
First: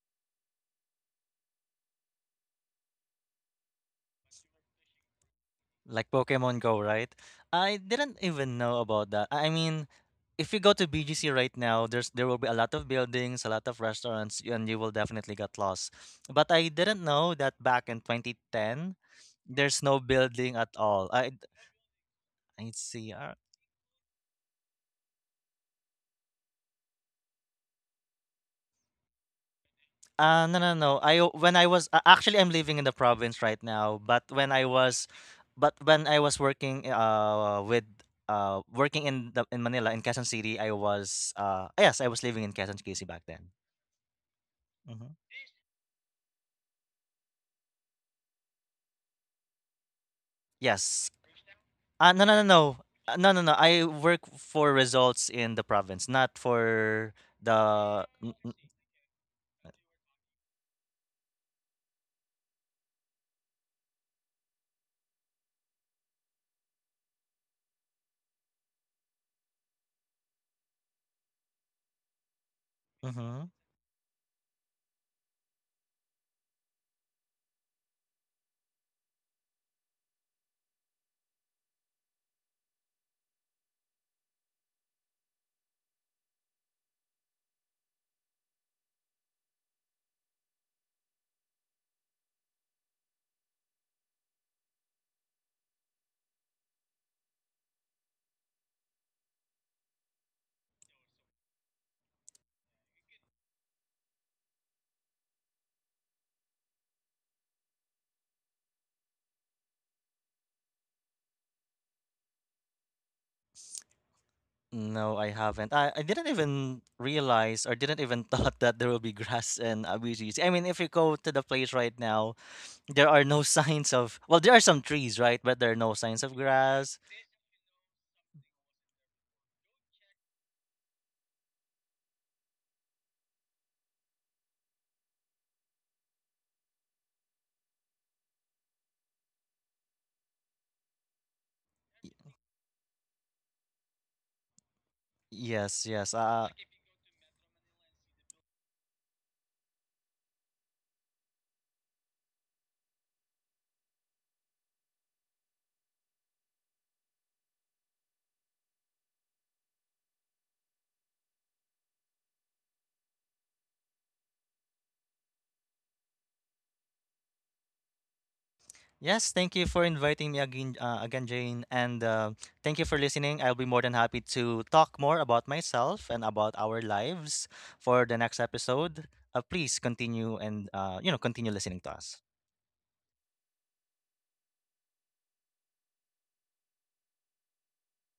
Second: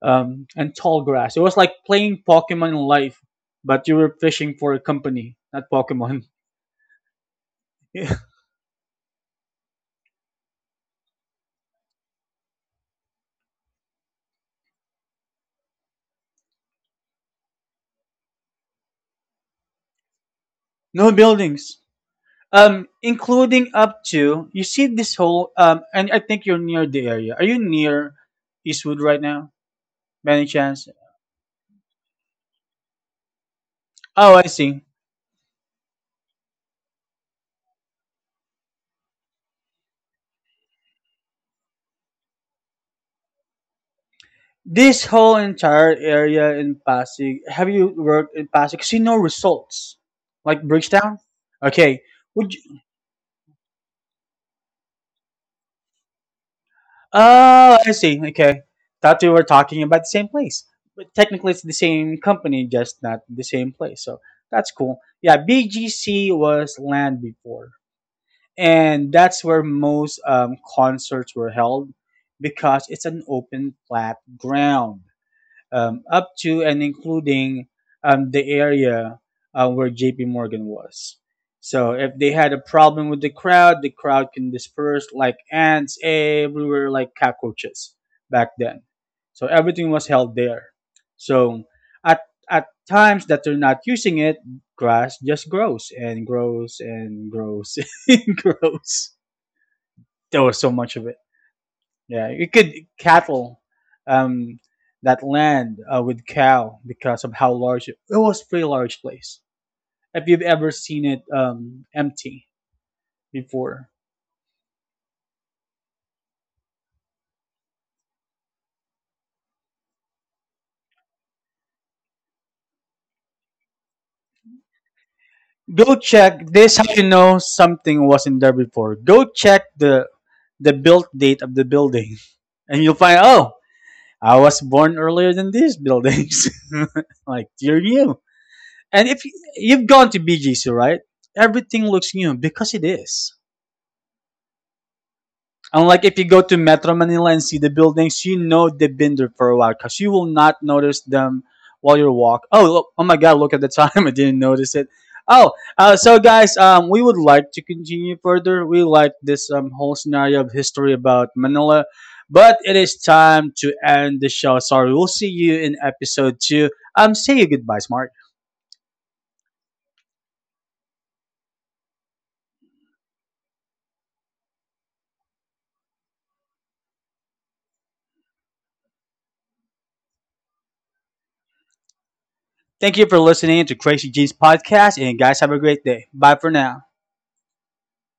and tall grass. It was like playing Pokemon life, but you were fishing for a company, not like Pokemon. Pokemon Go, right? I didn't [LAUGHS] even know about that. I mean, if you go to BGC right now, there's there will be a lot of buildings, a lot of restaurants, and you will definitely get lost. But I didn't know that back in 2010, there's no building at all. No buildings. I see. Including up to, you see this whole and I think you're near the area. Are you near Eastwood right now, by any No, no, chance? no. When I was actually I'm living in the province right now, but Oh, I when I see. was, but when I was working with working in the in Manila in Quezon City, I was uh, yes, I was living in Quezon City back then. This Hmm. whole entire area in Pasig. Have you worked in Pasig? See no results, like Yes. Bridgetown. Okay. No, no, no, Would no, you, uh, no, no, no. I work for results in the province, not for oh, I the. see. Okay. Thought we were talking about the same place, but technically it's the same company, just not the same place. So that's cool. Yeah, BGC was land before, and that's where most concerts were held because it's an Mhm. open flat ground, up to and including the area where JP Morgan was. So if they had a problem with the crowd can disperse like ants everywhere, like cockroaches back then. So everything was held there. So at at times that they're not using it, grass just grows and grows and grows [LAUGHS] and grows. There was so much of it. Yeah, you could cattle um, that land with cow because of how large it was. Pretty large place. If you've ever seen it empty before, No, I haven't. I didn't even realize or didn't even [LAUGHS] thought that there will be grass in Abijis. I mean, if you go to the place right now, there are no [LAUGHS] signs of, well, there are some trees, right? But there are no go signs of check. This how grass. you know something wasn't there before. Go check the built date of the building, [LAUGHS] and you'll find, oh, I was born earlier than these buildings. [LAUGHS] Like, you're new. And if y- You've gone to BGC, right? Everything Y- looks new because it is. Yes, Unlike yes. if you go to Metro Manila and see the buildings, you know they've been there for a while because you will not notice them while you are walk. Oh, look, oh my God! Look at the time. [LAUGHS] I didn't notice it. Oh, so guys, we would like to continue further. We like this whole scenario of history about Manila, but it is time to end the show. Sorry, we'll see you in episode two. Say your goodbye, Smart. Yes, thank you for inviting me again, again, Jane. And thank you for listening. I'll be more than happy to talk more about myself and about our lives for the next episode. Please continue and, you know, continue listening to us. Thank you for listening to Crazy G's podcast, and guys, have a great day. Bye for now.